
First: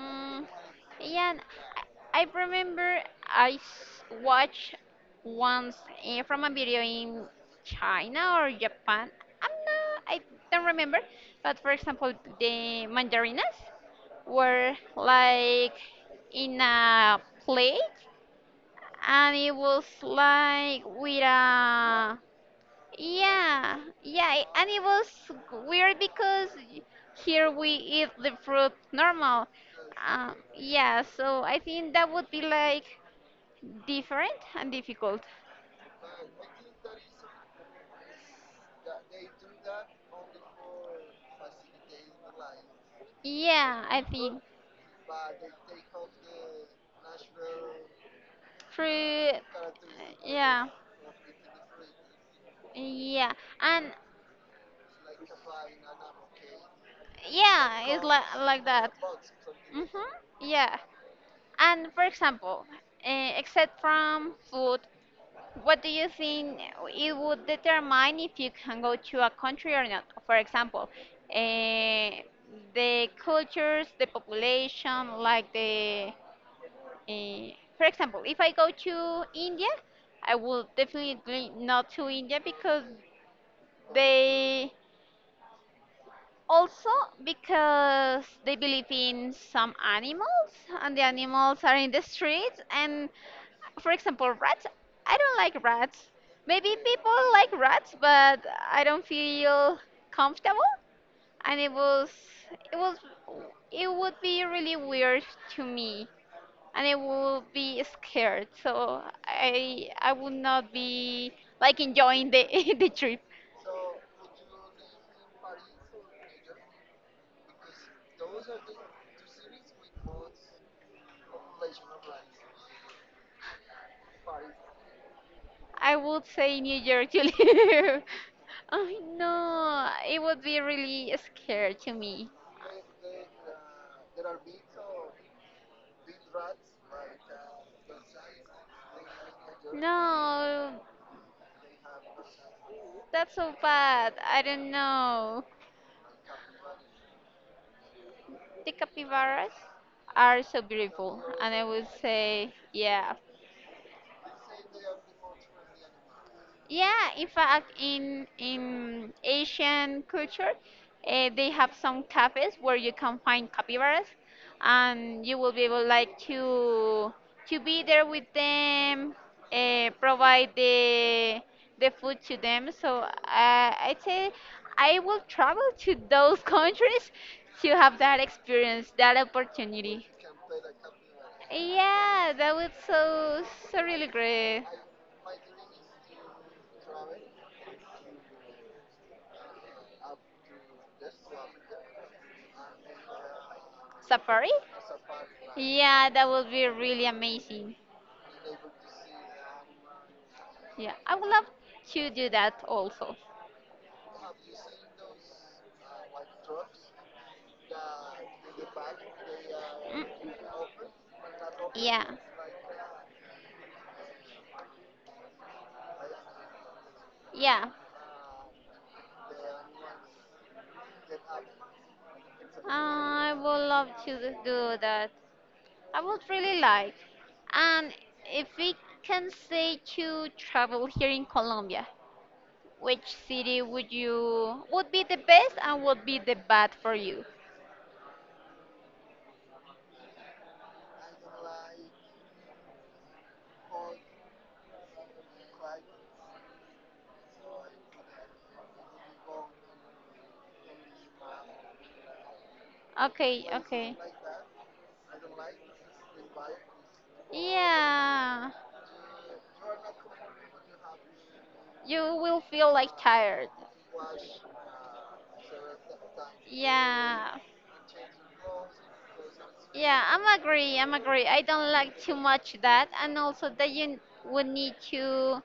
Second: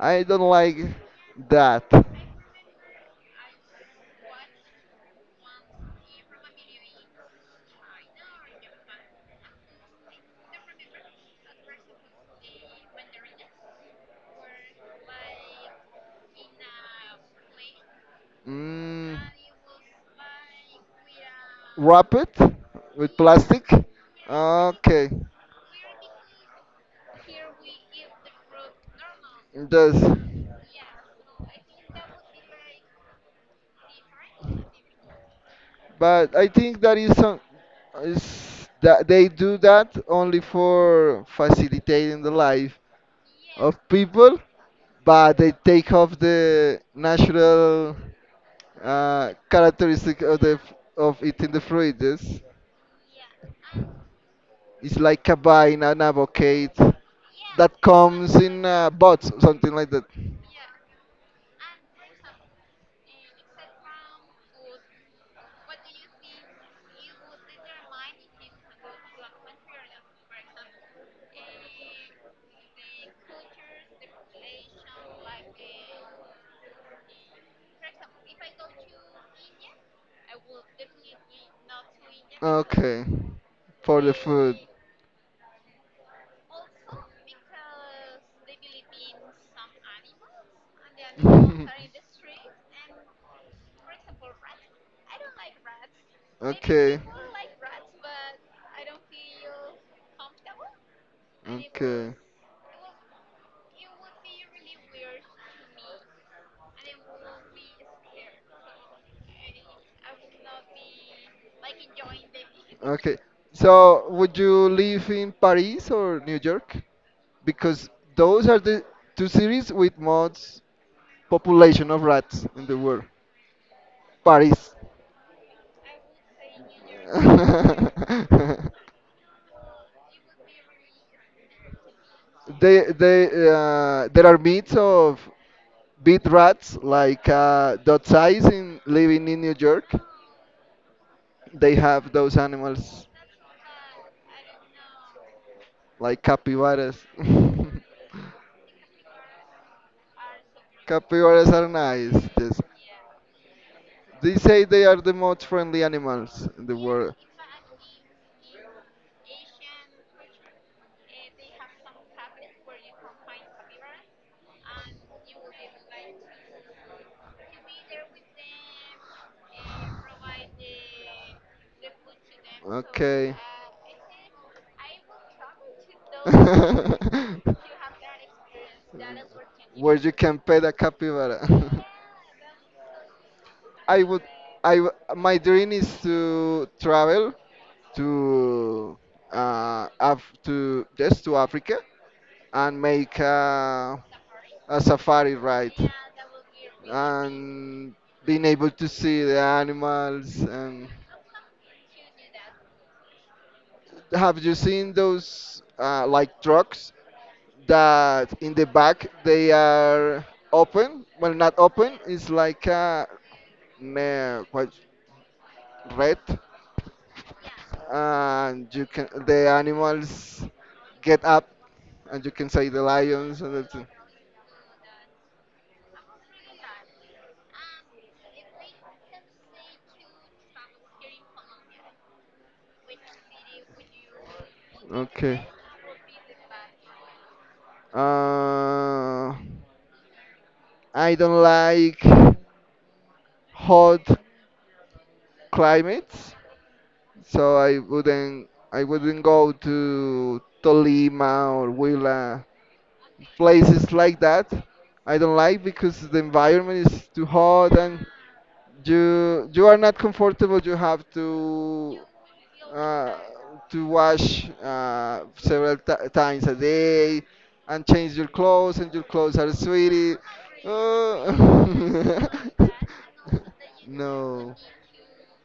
[SPEAKER 2] I don't like
[SPEAKER 1] Yeah, and
[SPEAKER 2] that.
[SPEAKER 1] I remember watched once, from a video in China or Japan. I don't remember, but for example, the mandarinas were like in a plate,
[SPEAKER 2] Mm.
[SPEAKER 1] and it was like with
[SPEAKER 2] Wrap
[SPEAKER 1] a,
[SPEAKER 2] it with plastic.
[SPEAKER 1] yeah, yeah, and it was
[SPEAKER 2] Okay,
[SPEAKER 1] weird because here we eat the fruit normal.
[SPEAKER 2] yes,
[SPEAKER 1] Yeah, so I think that would be like different and difficult.
[SPEAKER 2] but I think that is that they do that only for facilitating the life of
[SPEAKER 1] Yeah, I
[SPEAKER 2] people,
[SPEAKER 1] think
[SPEAKER 2] but they take off the natural
[SPEAKER 1] fruit.
[SPEAKER 2] characteristic of the
[SPEAKER 1] Yeah,
[SPEAKER 2] of eating the fruit. Yes,
[SPEAKER 1] yeah, and
[SPEAKER 2] it's like cabine and avocado that
[SPEAKER 1] yeah, it's like
[SPEAKER 2] comes in,
[SPEAKER 1] like that.
[SPEAKER 2] bots, something
[SPEAKER 1] Mhm.
[SPEAKER 2] like that.
[SPEAKER 1] Yeah, and for example, except from food, what do you think it would determine if you can go to a country or not? For example, uh, the cultures, the population, like the. For example, if I go to India, I will definitely not to India because
[SPEAKER 2] Okay, for the food.
[SPEAKER 1] they, also, because they believe in some animals, and the animals are in the streets. And for example, rats. I don't like rats. Maybe
[SPEAKER 2] Okay.
[SPEAKER 1] people like rats, but I don't feel comfortable. And
[SPEAKER 2] Okay.
[SPEAKER 1] it was, it would be really weird to me, and I would be scared. So I would not be like enjoying the the
[SPEAKER 2] Okay.
[SPEAKER 1] trip.
[SPEAKER 2] So, would you live in Paris or New York? Because those are the two cities with most population of rats in the world. Paris.
[SPEAKER 1] I would say New York to live. I know it would be really scary to me.
[SPEAKER 2] They There are myths of big rats, like, dot size, in living in New York.
[SPEAKER 1] No,
[SPEAKER 2] They have those animals,
[SPEAKER 1] that's so bad. I don't know.
[SPEAKER 2] like capybaras.
[SPEAKER 1] The capybaras are so beautiful,
[SPEAKER 2] Capybaras
[SPEAKER 1] and I
[SPEAKER 2] are
[SPEAKER 1] would
[SPEAKER 2] nice.
[SPEAKER 1] say,
[SPEAKER 2] Yes.
[SPEAKER 1] yeah.
[SPEAKER 2] They say they are the most friendly animals in the
[SPEAKER 1] Yeah,
[SPEAKER 2] world.
[SPEAKER 1] in fact, in Asian culture, they have some cafes where you can find capybaras, and you will be able like to be there with them, provide the food to them. So
[SPEAKER 2] Okay.
[SPEAKER 1] I'd say I will travel to those countries to have that experience, that
[SPEAKER 2] Where
[SPEAKER 1] opportunity.
[SPEAKER 2] you can pet a capybara.
[SPEAKER 1] Yeah, that was so
[SPEAKER 2] I
[SPEAKER 1] really
[SPEAKER 2] would,
[SPEAKER 1] great.
[SPEAKER 2] I, w- My dream is to travel to, Af to just to Africa and make
[SPEAKER 1] Safari?
[SPEAKER 2] a safari ride
[SPEAKER 1] Yeah, that would be really amazing.
[SPEAKER 2] and being able to see the animals. And
[SPEAKER 1] Yeah, I would love to do that also.
[SPEAKER 2] have you seen those like trucks that in the back they
[SPEAKER 1] Mm.
[SPEAKER 2] are open, well not open,
[SPEAKER 1] Yeah,
[SPEAKER 2] it's like a quite red,
[SPEAKER 1] yeah.
[SPEAKER 2] and you can the animals get up and you can say the
[SPEAKER 1] I
[SPEAKER 2] lions, and
[SPEAKER 1] would
[SPEAKER 2] that's it.
[SPEAKER 1] love to do that. I would really like. And if we can say to travel here in Colombia, which city would be the
[SPEAKER 2] Okay,
[SPEAKER 1] best and would be the bad for you?
[SPEAKER 2] uh, I don't like hot climates, so I wouldn't go to Tolima or Huila,
[SPEAKER 1] Okay,
[SPEAKER 2] places
[SPEAKER 1] okay.
[SPEAKER 2] like that I don't like, because the environment is too hot and
[SPEAKER 1] Yeah.
[SPEAKER 2] you are not comfortable, you have
[SPEAKER 1] You will feel like
[SPEAKER 2] uh,
[SPEAKER 1] tired.
[SPEAKER 2] to wash several times a day
[SPEAKER 1] Yeah,
[SPEAKER 2] and change your clothes, and your clothes are
[SPEAKER 1] yeah,
[SPEAKER 2] sweaty.
[SPEAKER 1] I'm agree. I don't like too
[SPEAKER 2] Uh,
[SPEAKER 1] much that, and also that you would
[SPEAKER 2] no.
[SPEAKER 1] need to,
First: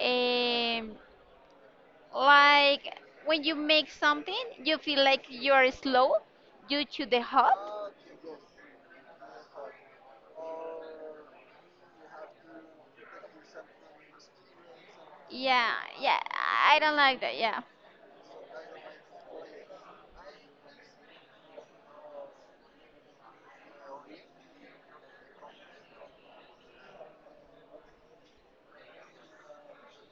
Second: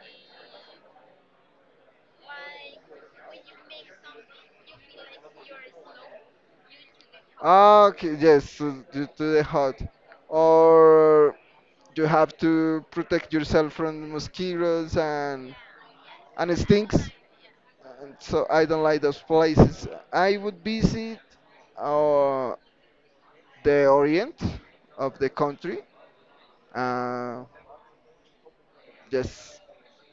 [SPEAKER 1] um, like when you make something, you feel like you are slow due to the hot.
[SPEAKER 2] Okay, yes, to the hot. Or you have to protect yourself from mosquitoes,
[SPEAKER 1] Yeah, yeah,
[SPEAKER 2] and it
[SPEAKER 1] I don't
[SPEAKER 2] stinks.
[SPEAKER 1] like that. Yeah.
[SPEAKER 2] And so I don't like those places. I would visit uh, the orient of the country. Uh, Yes,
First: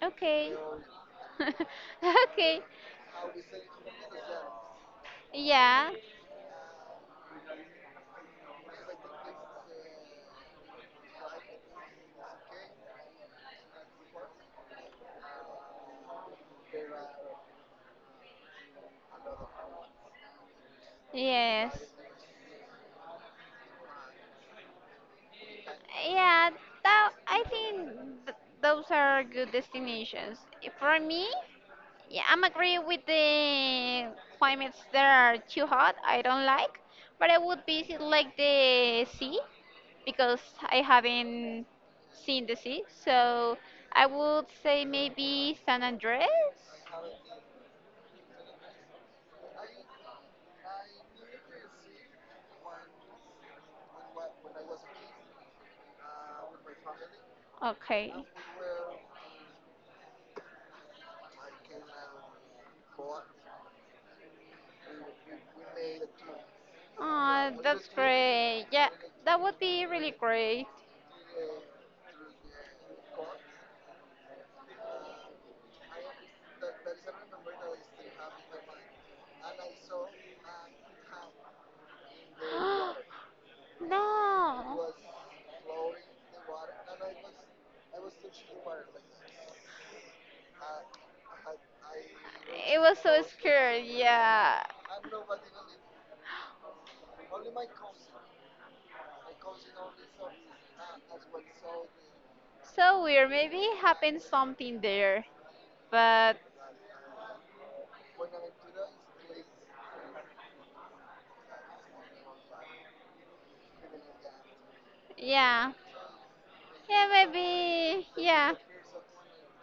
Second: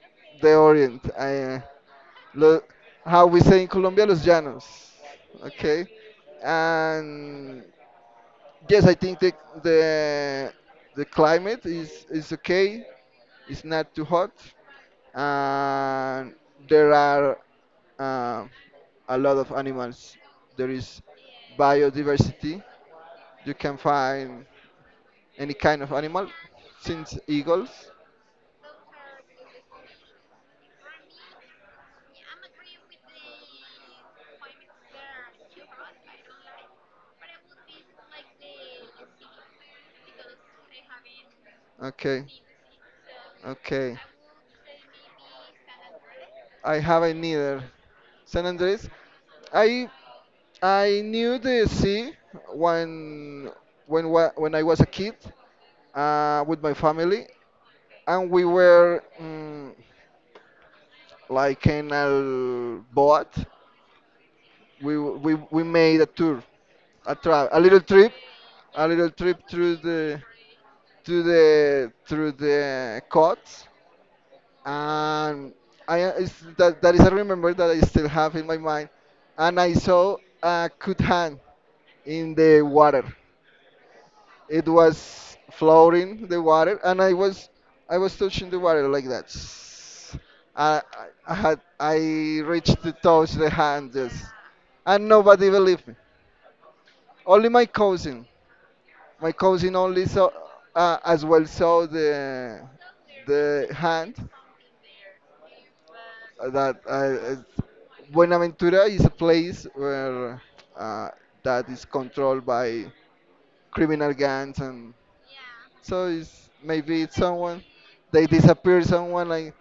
[SPEAKER 1] Okay.
[SPEAKER 2] the Orient.
[SPEAKER 1] Okay.
[SPEAKER 2] Lo- how we say in Colombia, los llanos. Okay,
[SPEAKER 1] Yeah.
[SPEAKER 2] and yes, I think the the climate is okay. It's not too hot, and there are uh, a lot of animals. There is
[SPEAKER 1] Yes.
[SPEAKER 2] biodiversity. You can find any kind of animal,
[SPEAKER 1] Yeah,
[SPEAKER 2] since
[SPEAKER 1] I
[SPEAKER 2] eagles.
[SPEAKER 1] think those are good destinations. For me, yeah, I'm agree with the climates that are too hot. I don't like, but I would visit like the sea because I haven't
[SPEAKER 2] Okay,
[SPEAKER 1] seen the sea. So
[SPEAKER 2] okay.
[SPEAKER 1] I would say maybe San Andres.
[SPEAKER 2] I haven't either. San Andres. I knew the sea when when I was a kid, with my family,
[SPEAKER 1] Okay.
[SPEAKER 2] and we were like in a boat. We made a tour, a tra-
[SPEAKER 1] Oh,
[SPEAKER 2] a little
[SPEAKER 1] that's
[SPEAKER 2] trip,
[SPEAKER 1] great.
[SPEAKER 2] a
[SPEAKER 1] Yeah,
[SPEAKER 2] little trip
[SPEAKER 1] that would
[SPEAKER 2] through
[SPEAKER 1] be really
[SPEAKER 2] the
[SPEAKER 1] great.
[SPEAKER 2] coast and I it's, that that is a remember that I still have in my mind. And I saw a cut hand in the water. It
[SPEAKER 1] No.
[SPEAKER 2] was floating the water, and I was touching the water like that. I, I I
[SPEAKER 1] It
[SPEAKER 2] reached to
[SPEAKER 1] was so
[SPEAKER 2] touch the
[SPEAKER 1] scared,
[SPEAKER 2] hand, just,
[SPEAKER 1] yeah.
[SPEAKER 2] and nobody believed me. Only my cousin. My cousin only saw as well saw
[SPEAKER 1] So weird. Maybe
[SPEAKER 2] the
[SPEAKER 1] happened
[SPEAKER 2] hand.
[SPEAKER 1] something there. But
[SPEAKER 2] That Buenaventura is a place where uh, that is controlled by criminal gangs, and
[SPEAKER 1] yeah.
[SPEAKER 2] so it's maybe
[SPEAKER 1] Yeah,
[SPEAKER 2] it's someone
[SPEAKER 1] maybe.
[SPEAKER 2] they
[SPEAKER 1] Yeah.
[SPEAKER 2] disappear someone like,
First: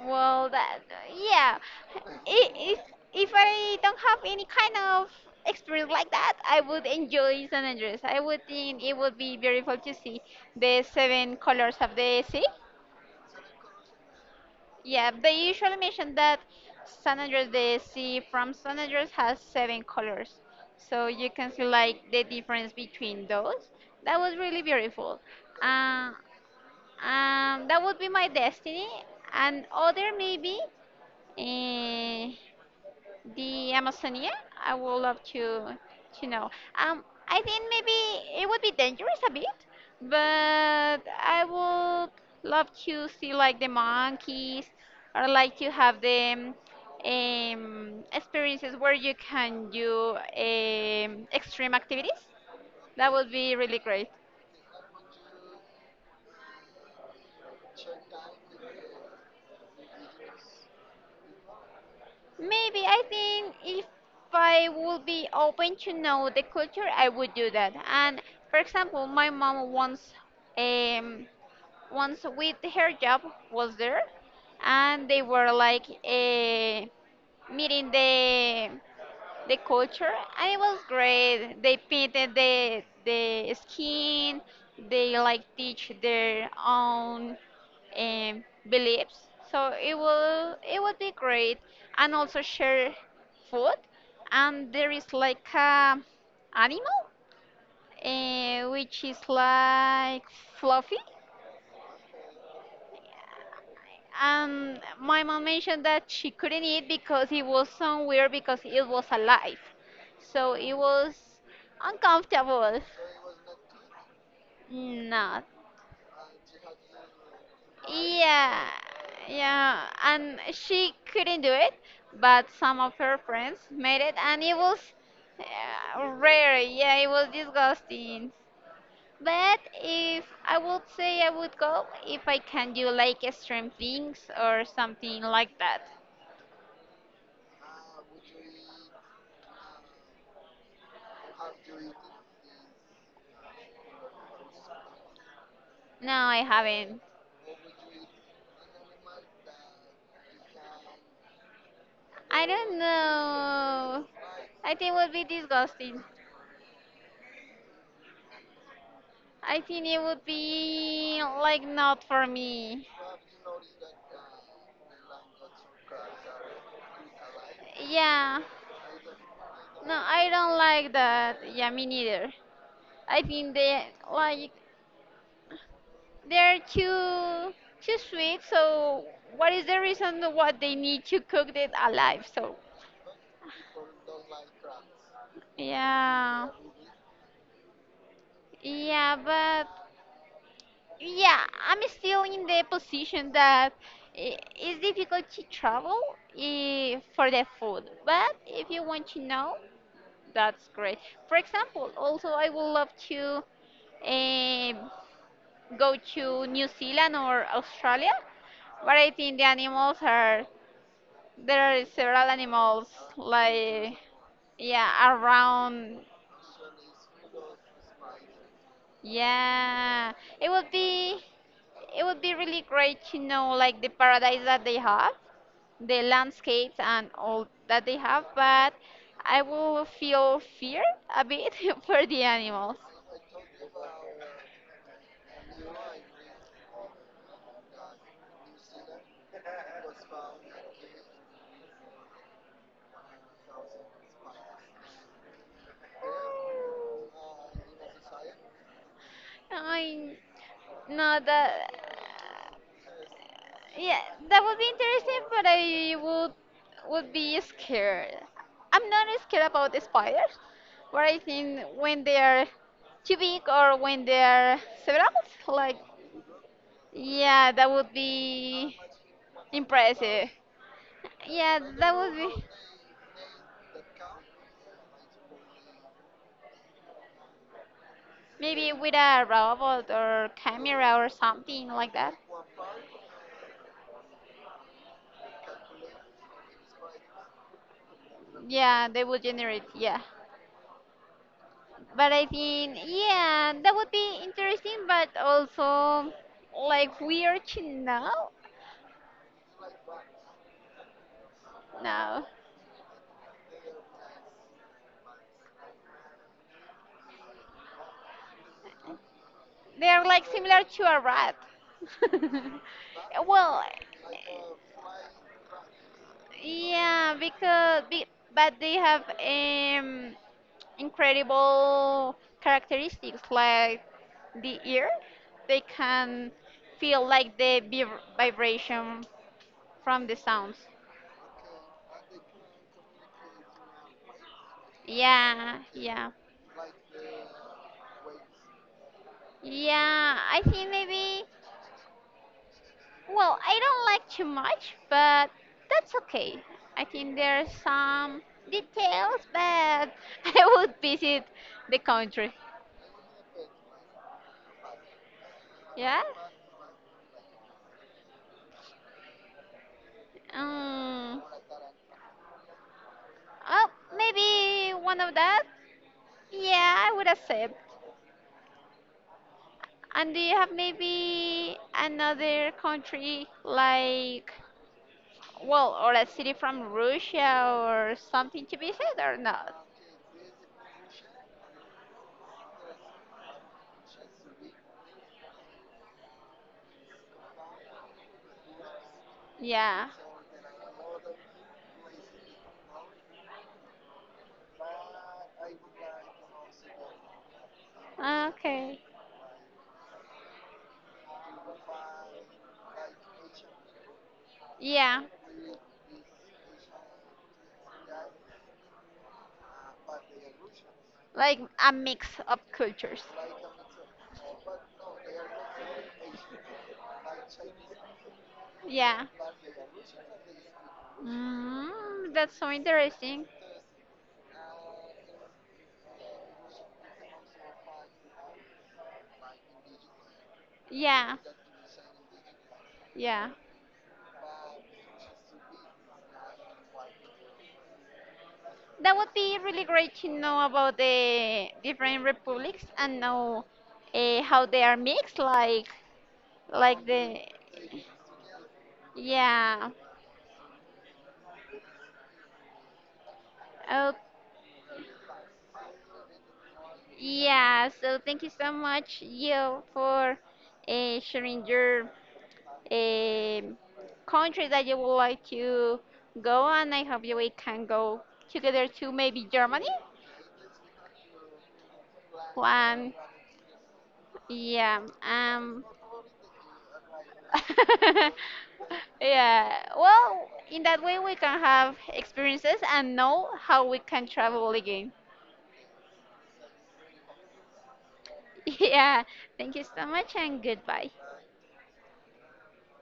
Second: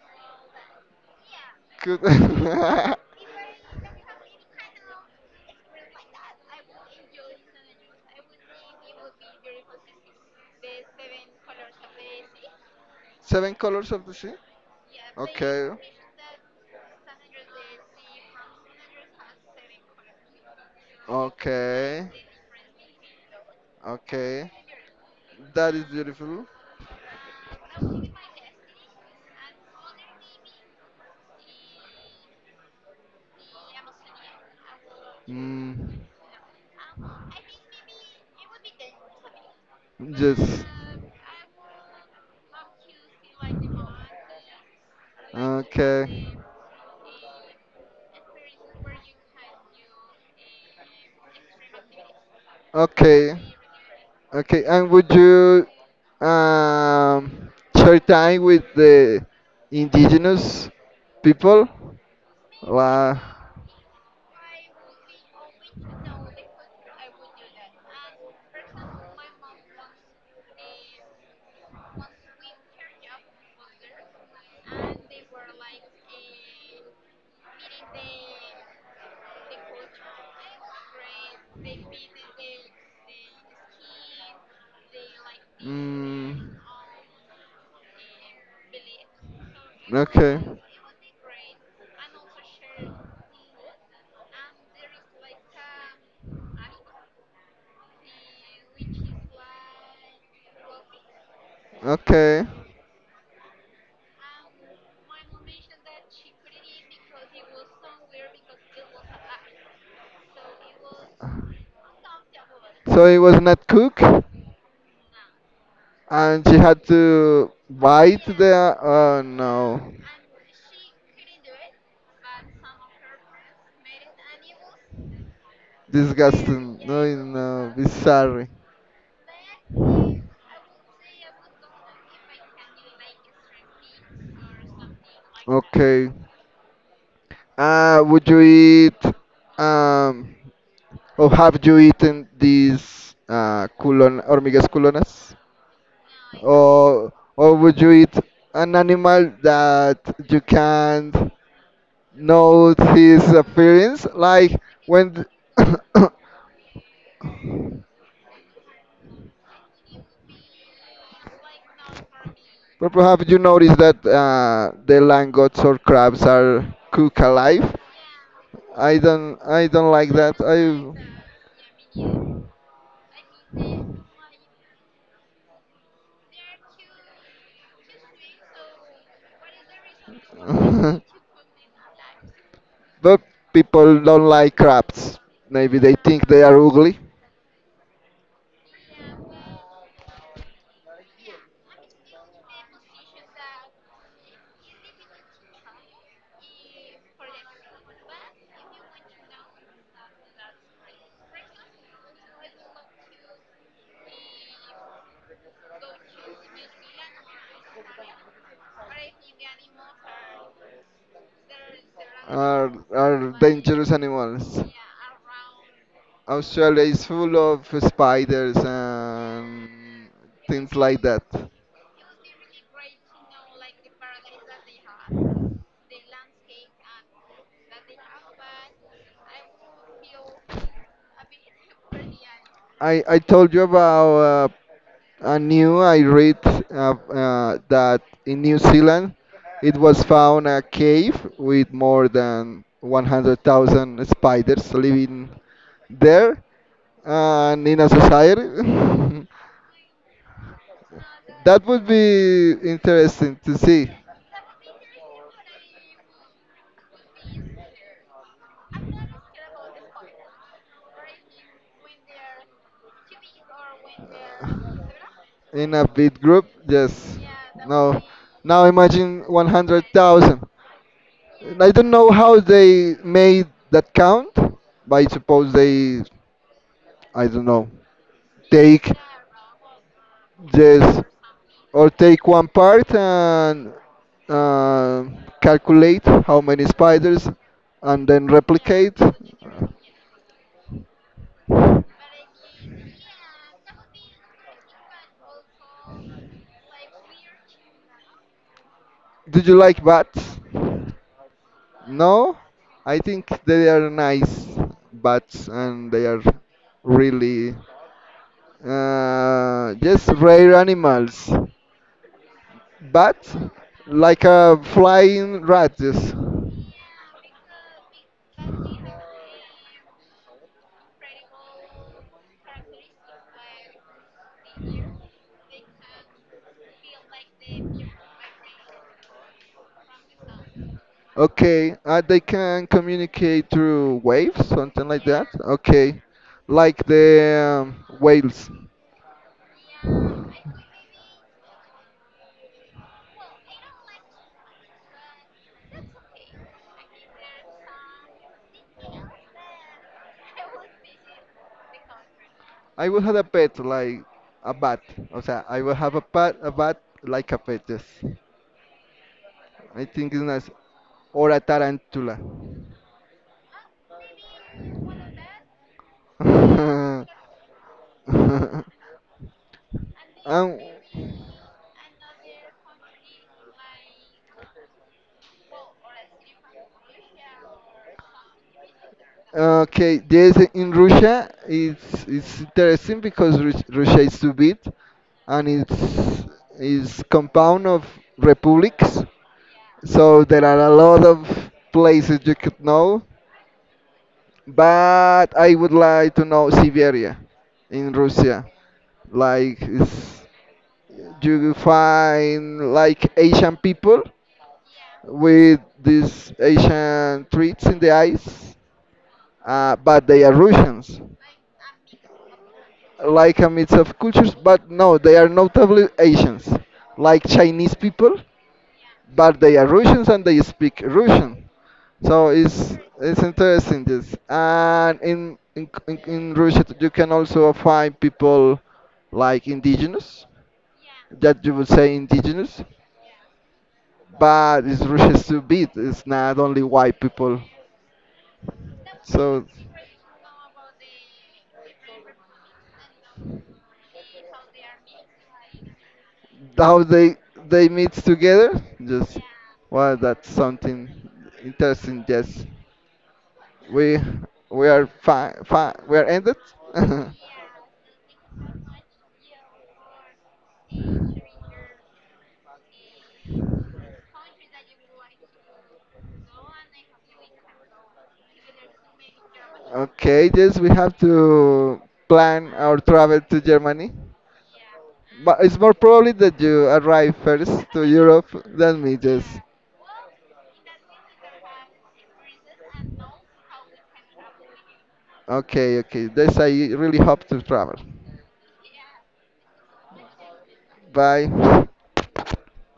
[SPEAKER 1] Well, that. Yeah.
[SPEAKER 2] could.
[SPEAKER 1] I- If, if I don't have any kind of experience like that, I would enjoy San Andreas. I would think it would be beautiful to see the seven colors of the sea.
[SPEAKER 2] Seven Colors of the Sea.
[SPEAKER 1] Yeah, they
[SPEAKER 2] Okay.
[SPEAKER 1] usually mention that San Andreas, the sea from San Andreas has seven colors. So you can see
[SPEAKER 2] Okay.
[SPEAKER 1] like the difference between those. That was
[SPEAKER 2] Okay.
[SPEAKER 1] really beautiful.
[SPEAKER 2] That is
[SPEAKER 1] Uh,
[SPEAKER 2] beautiful.
[SPEAKER 1] that would be my destiny. And other maybe. eh, the Amazonia? I would love
[SPEAKER 2] Mm,
[SPEAKER 1] to know. I think maybe it would be dangerous a bit,
[SPEAKER 2] yes.
[SPEAKER 1] but I would love to see like the monkeys or like to have
[SPEAKER 2] Okay.
[SPEAKER 1] the experiences where you can do extreme activities. That would
[SPEAKER 2] Okay.
[SPEAKER 1] be really great.
[SPEAKER 2] Okay. And would you share time with the indigenous people?
[SPEAKER 1] Maybe I
[SPEAKER 2] La.
[SPEAKER 1] think if I would be open to know the culture, I would do that. And for example, my mom um, once with her job was there, and they were like, meeting the culture, and it was great. They painted the skin, they like teach their
[SPEAKER 2] Mm,
[SPEAKER 1] own beliefs. So
[SPEAKER 2] okay.
[SPEAKER 1] it would be great, and also share food. And there is like a animal, which is like fluffy.
[SPEAKER 2] Okay.
[SPEAKER 1] My mom mentioned that she couldn't eat because it was so weird because it was alive. So it was uncomfortable.
[SPEAKER 2] So it was not cook,
[SPEAKER 1] Not.
[SPEAKER 2] and she had to bite
[SPEAKER 1] Yeah.
[SPEAKER 2] the. Oh
[SPEAKER 1] Yeah.
[SPEAKER 2] no.
[SPEAKER 1] And she couldn't do it, but some of her friends made it, and it was rare.
[SPEAKER 2] Disgusting.
[SPEAKER 1] Yeah,
[SPEAKER 2] No,
[SPEAKER 1] it was
[SPEAKER 2] no,
[SPEAKER 1] disgusting.
[SPEAKER 2] bizarre.
[SPEAKER 1] But if I would say I would go if I can do like extreme things or something like that.
[SPEAKER 2] Okay. Would you eat, um, or have you eaten these culon hormigas culonas?
[SPEAKER 1] No, I haven't.
[SPEAKER 2] Or would you eat an animal that you can't
[SPEAKER 1] I
[SPEAKER 2] know
[SPEAKER 1] don't
[SPEAKER 2] his
[SPEAKER 1] know.
[SPEAKER 2] appearance? Like
[SPEAKER 1] I think it would be
[SPEAKER 2] when,
[SPEAKER 1] disgusting.
[SPEAKER 2] but
[SPEAKER 1] I think it would be like not for me.
[SPEAKER 2] perhaps you notice that the langostas or crabs are cooked alive.
[SPEAKER 1] Yeah.
[SPEAKER 2] I don't
[SPEAKER 1] No,
[SPEAKER 2] like
[SPEAKER 1] I
[SPEAKER 2] that.
[SPEAKER 1] don't like
[SPEAKER 2] I,
[SPEAKER 1] that. Yeah, me neither. I think they like they're too sweet. So what is the reason what they need to cook it alive? So
[SPEAKER 2] but people don't like crabs. Maybe they think they
[SPEAKER 1] yeah,
[SPEAKER 2] are ugly,
[SPEAKER 1] yeah, but yeah, I'm still in the position that it's difficult to travel, for the food, but if you want to know, that's great. For example, also I would love to eh, go to New Zealand or Australia, but I think there are several animals
[SPEAKER 2] are dangerous
[SPEAKER 1] like,
[SPEAKER 2] animals.
[SPEAKER 1] yeah, around,
[SPEAKER 2] Australia is full of spiders and
[SPEAKER 1] yeah, it would
[SPEAKER 2] things like
[SPEAKER 1] be
[SPEAKER 2] that.
[SPEAKER 1] it would be really great to know like the paradise that they have, the landscapes and all that they have, but I will feel fear a bit for the animals.
[SPEAKER 2] I told you about a new I read that in New Zealand it was found a cave with more than 100,000 spiders living there and in a society.
[SPEAKER 1] I No,
[SPEAKER 2] That
[SPEAKER 1] that,
[SPEAKER 2] would be interesting to see.
[SPEAKER 1] yeah, that would be interesting, but I would be scared. I'm not scared about the spiders, but I think when they are too big or when they are several,
[SPEAKER 2] In
[SPEAKER 1] like,
[SPEAKER 2] a big group, yes.
[SPEAKER 1] yeah, that would
[SPEAKER 2] No, now
[SPEAKER 1] be
[SPEAKER 2] imagine
[SPEAKER 1] impressive.
[SPEAKER 2] 100,000.
[SPEAKER 1] Yeah,
[SPEAKER 2] And I don't
[SPEAKER 1] that
[SPEAKER 2] know
[SPEAKER 1] would
[SPEAKER 2] how
[SPEAKER 1] be.
[SPEAKER 2] they made that count, but I suppose they I don't know
[SPEAKER 1] Maybe
[SPEAKER 2] take
[SPEAKER 1] with a robot or camera
[SPEAKER 2] just,
[SPEAKER 1] or something
[SPEAKER 2] or
[SPEAKER 1] like that.
[SPEAKER 2] take one part and uh, calculate how many spiders and then
[SPEAKER 1] Yeah,
[SPEAKER 2] replicate.
[SPEAKER 1] they would generate, yeah. But I think, yeah, that would be interesting, but also like weird to know.
[SPEAKER 2] Did you like bats? No,
[SPEAKER 1] No,
[SPEAKER 2] I think they are nice bats, and they are really
[SPEAKER 1] they are
[SPEAKER 2] yes,
[SPEAKER 1] like
[SPEAKER 2] rare
[SPEAKER 1] similar to a
[SPEAKER 2] animals,
[SPEAKER 1] rat.
[SPEAKER 2] but
[SPEAKER 1] Well,
[SPEAKER 2] like a flying rat. Yes.
[SPEAKER 1] yeah, but they have incredible characteristics, like the ear, they can feel like the vibration from the sounds.
[SPEAKER 2] Okay, they can communicate through waves, something like that.
[SPEAKER 1] Yeah,
[SPEAKER 2] Okay,
[SPEAKER 1] yeah,
[SPEAKER 2] like the whales.
[SPEAKER 1] yeah, I think maybe, well, I don't like too much, but that's okay. I think there are some details, but I would visit the country.
[SPEAKER 2] I will have a pet like a bat. O sea, I will have a
[SPEAKER 1] Yeah.
[SPEAKER 2] pet, a bat like a pet. Yes, I think it's nice.
[SPEAKER 1] um,
[SPEAKER 2] Or a tarantula.
[SPEAKER 1] oh, maybe one of that. Yeah, I would accept. And do you have
[SPEAKER 2] um,
[SPEAKER 1] maybe another country like, well, or a city from Russia or something to visit or not?
[SPEAKER 2] Okay, yes, in Russia it's interesting because Russia is too big, and it's is compound of republics,
[SPEAKER 1] Yeah.
[SPEAKER 2] so there are a lot of places you could know. But I would like to know Siberia in Russia.
[SPEAKER 1] Okay.
[SPEAKER 2] Like it's, you find like Asian people
[SPEAKER 1] Yeah.
[SPEAKER 2] with these Asian traits in the eyes, but they are Russians.
[SPEAKER 1] Like a mix of cultures.
[SPEAKER 2] Like a mix of cultures, but no, they are notably Asians, like Chinese people,
[SPEAKER 1] Yeah.
[SPEAKER 2] but they are Russians and they speak Russian. So
[SPEAKER 1] That's so
[SPEAKER 2] it's
[SPEAKER 1] interesting.
[SPEAKER 2] interesting this. And in Russia you can also find people like indigenous,
[SPEAKER 1] Yeah,
[SPEAKER 2] that you would say indigenous,
[SPEAKER 1] yeah.
[SPEAKER 2] but it's Russia's too big. It's not only white people.
[SPEAKER 1] That would be
[SPEAKER 2] So
[SPEAKER 1] really great to know about the different republics and know, how they are mixed,
[SPEAKER 2] how
[SPEAKER 1] like, the,
[SPEAKER 2] they meet together, just,
[SPEAKER 1] yeah.
[SPEAKER 2] well that's something interesting. Yes, we we are fine, we are ended.
[SPEAKER 1] Yeah, so thank you so much, you, for sharing your um country that you would like to go, and I hope you we can go together to maybe Germany.
[SPEAKER 2] Okay, yes, we have to plan our
[SPEAKER 1] One,
[SPEAKER 2] travel to Germany,
[SPEAKER 1] yeah,
[SPEAKER 2] but it's
[SPEAKER 1] um,
[SPEAKER 2] more probably that you arrive first to Europe than me, just.
[SPEAKER 1] yeah. Well, in that way we can have experiences and know how we can travel again.
[SPEAKER 2] Okay, okay, this I really hope to travel.
[SPEAKER 1] Yeah, thank you so much and goodbye.
[SPEAKER 2] Bye.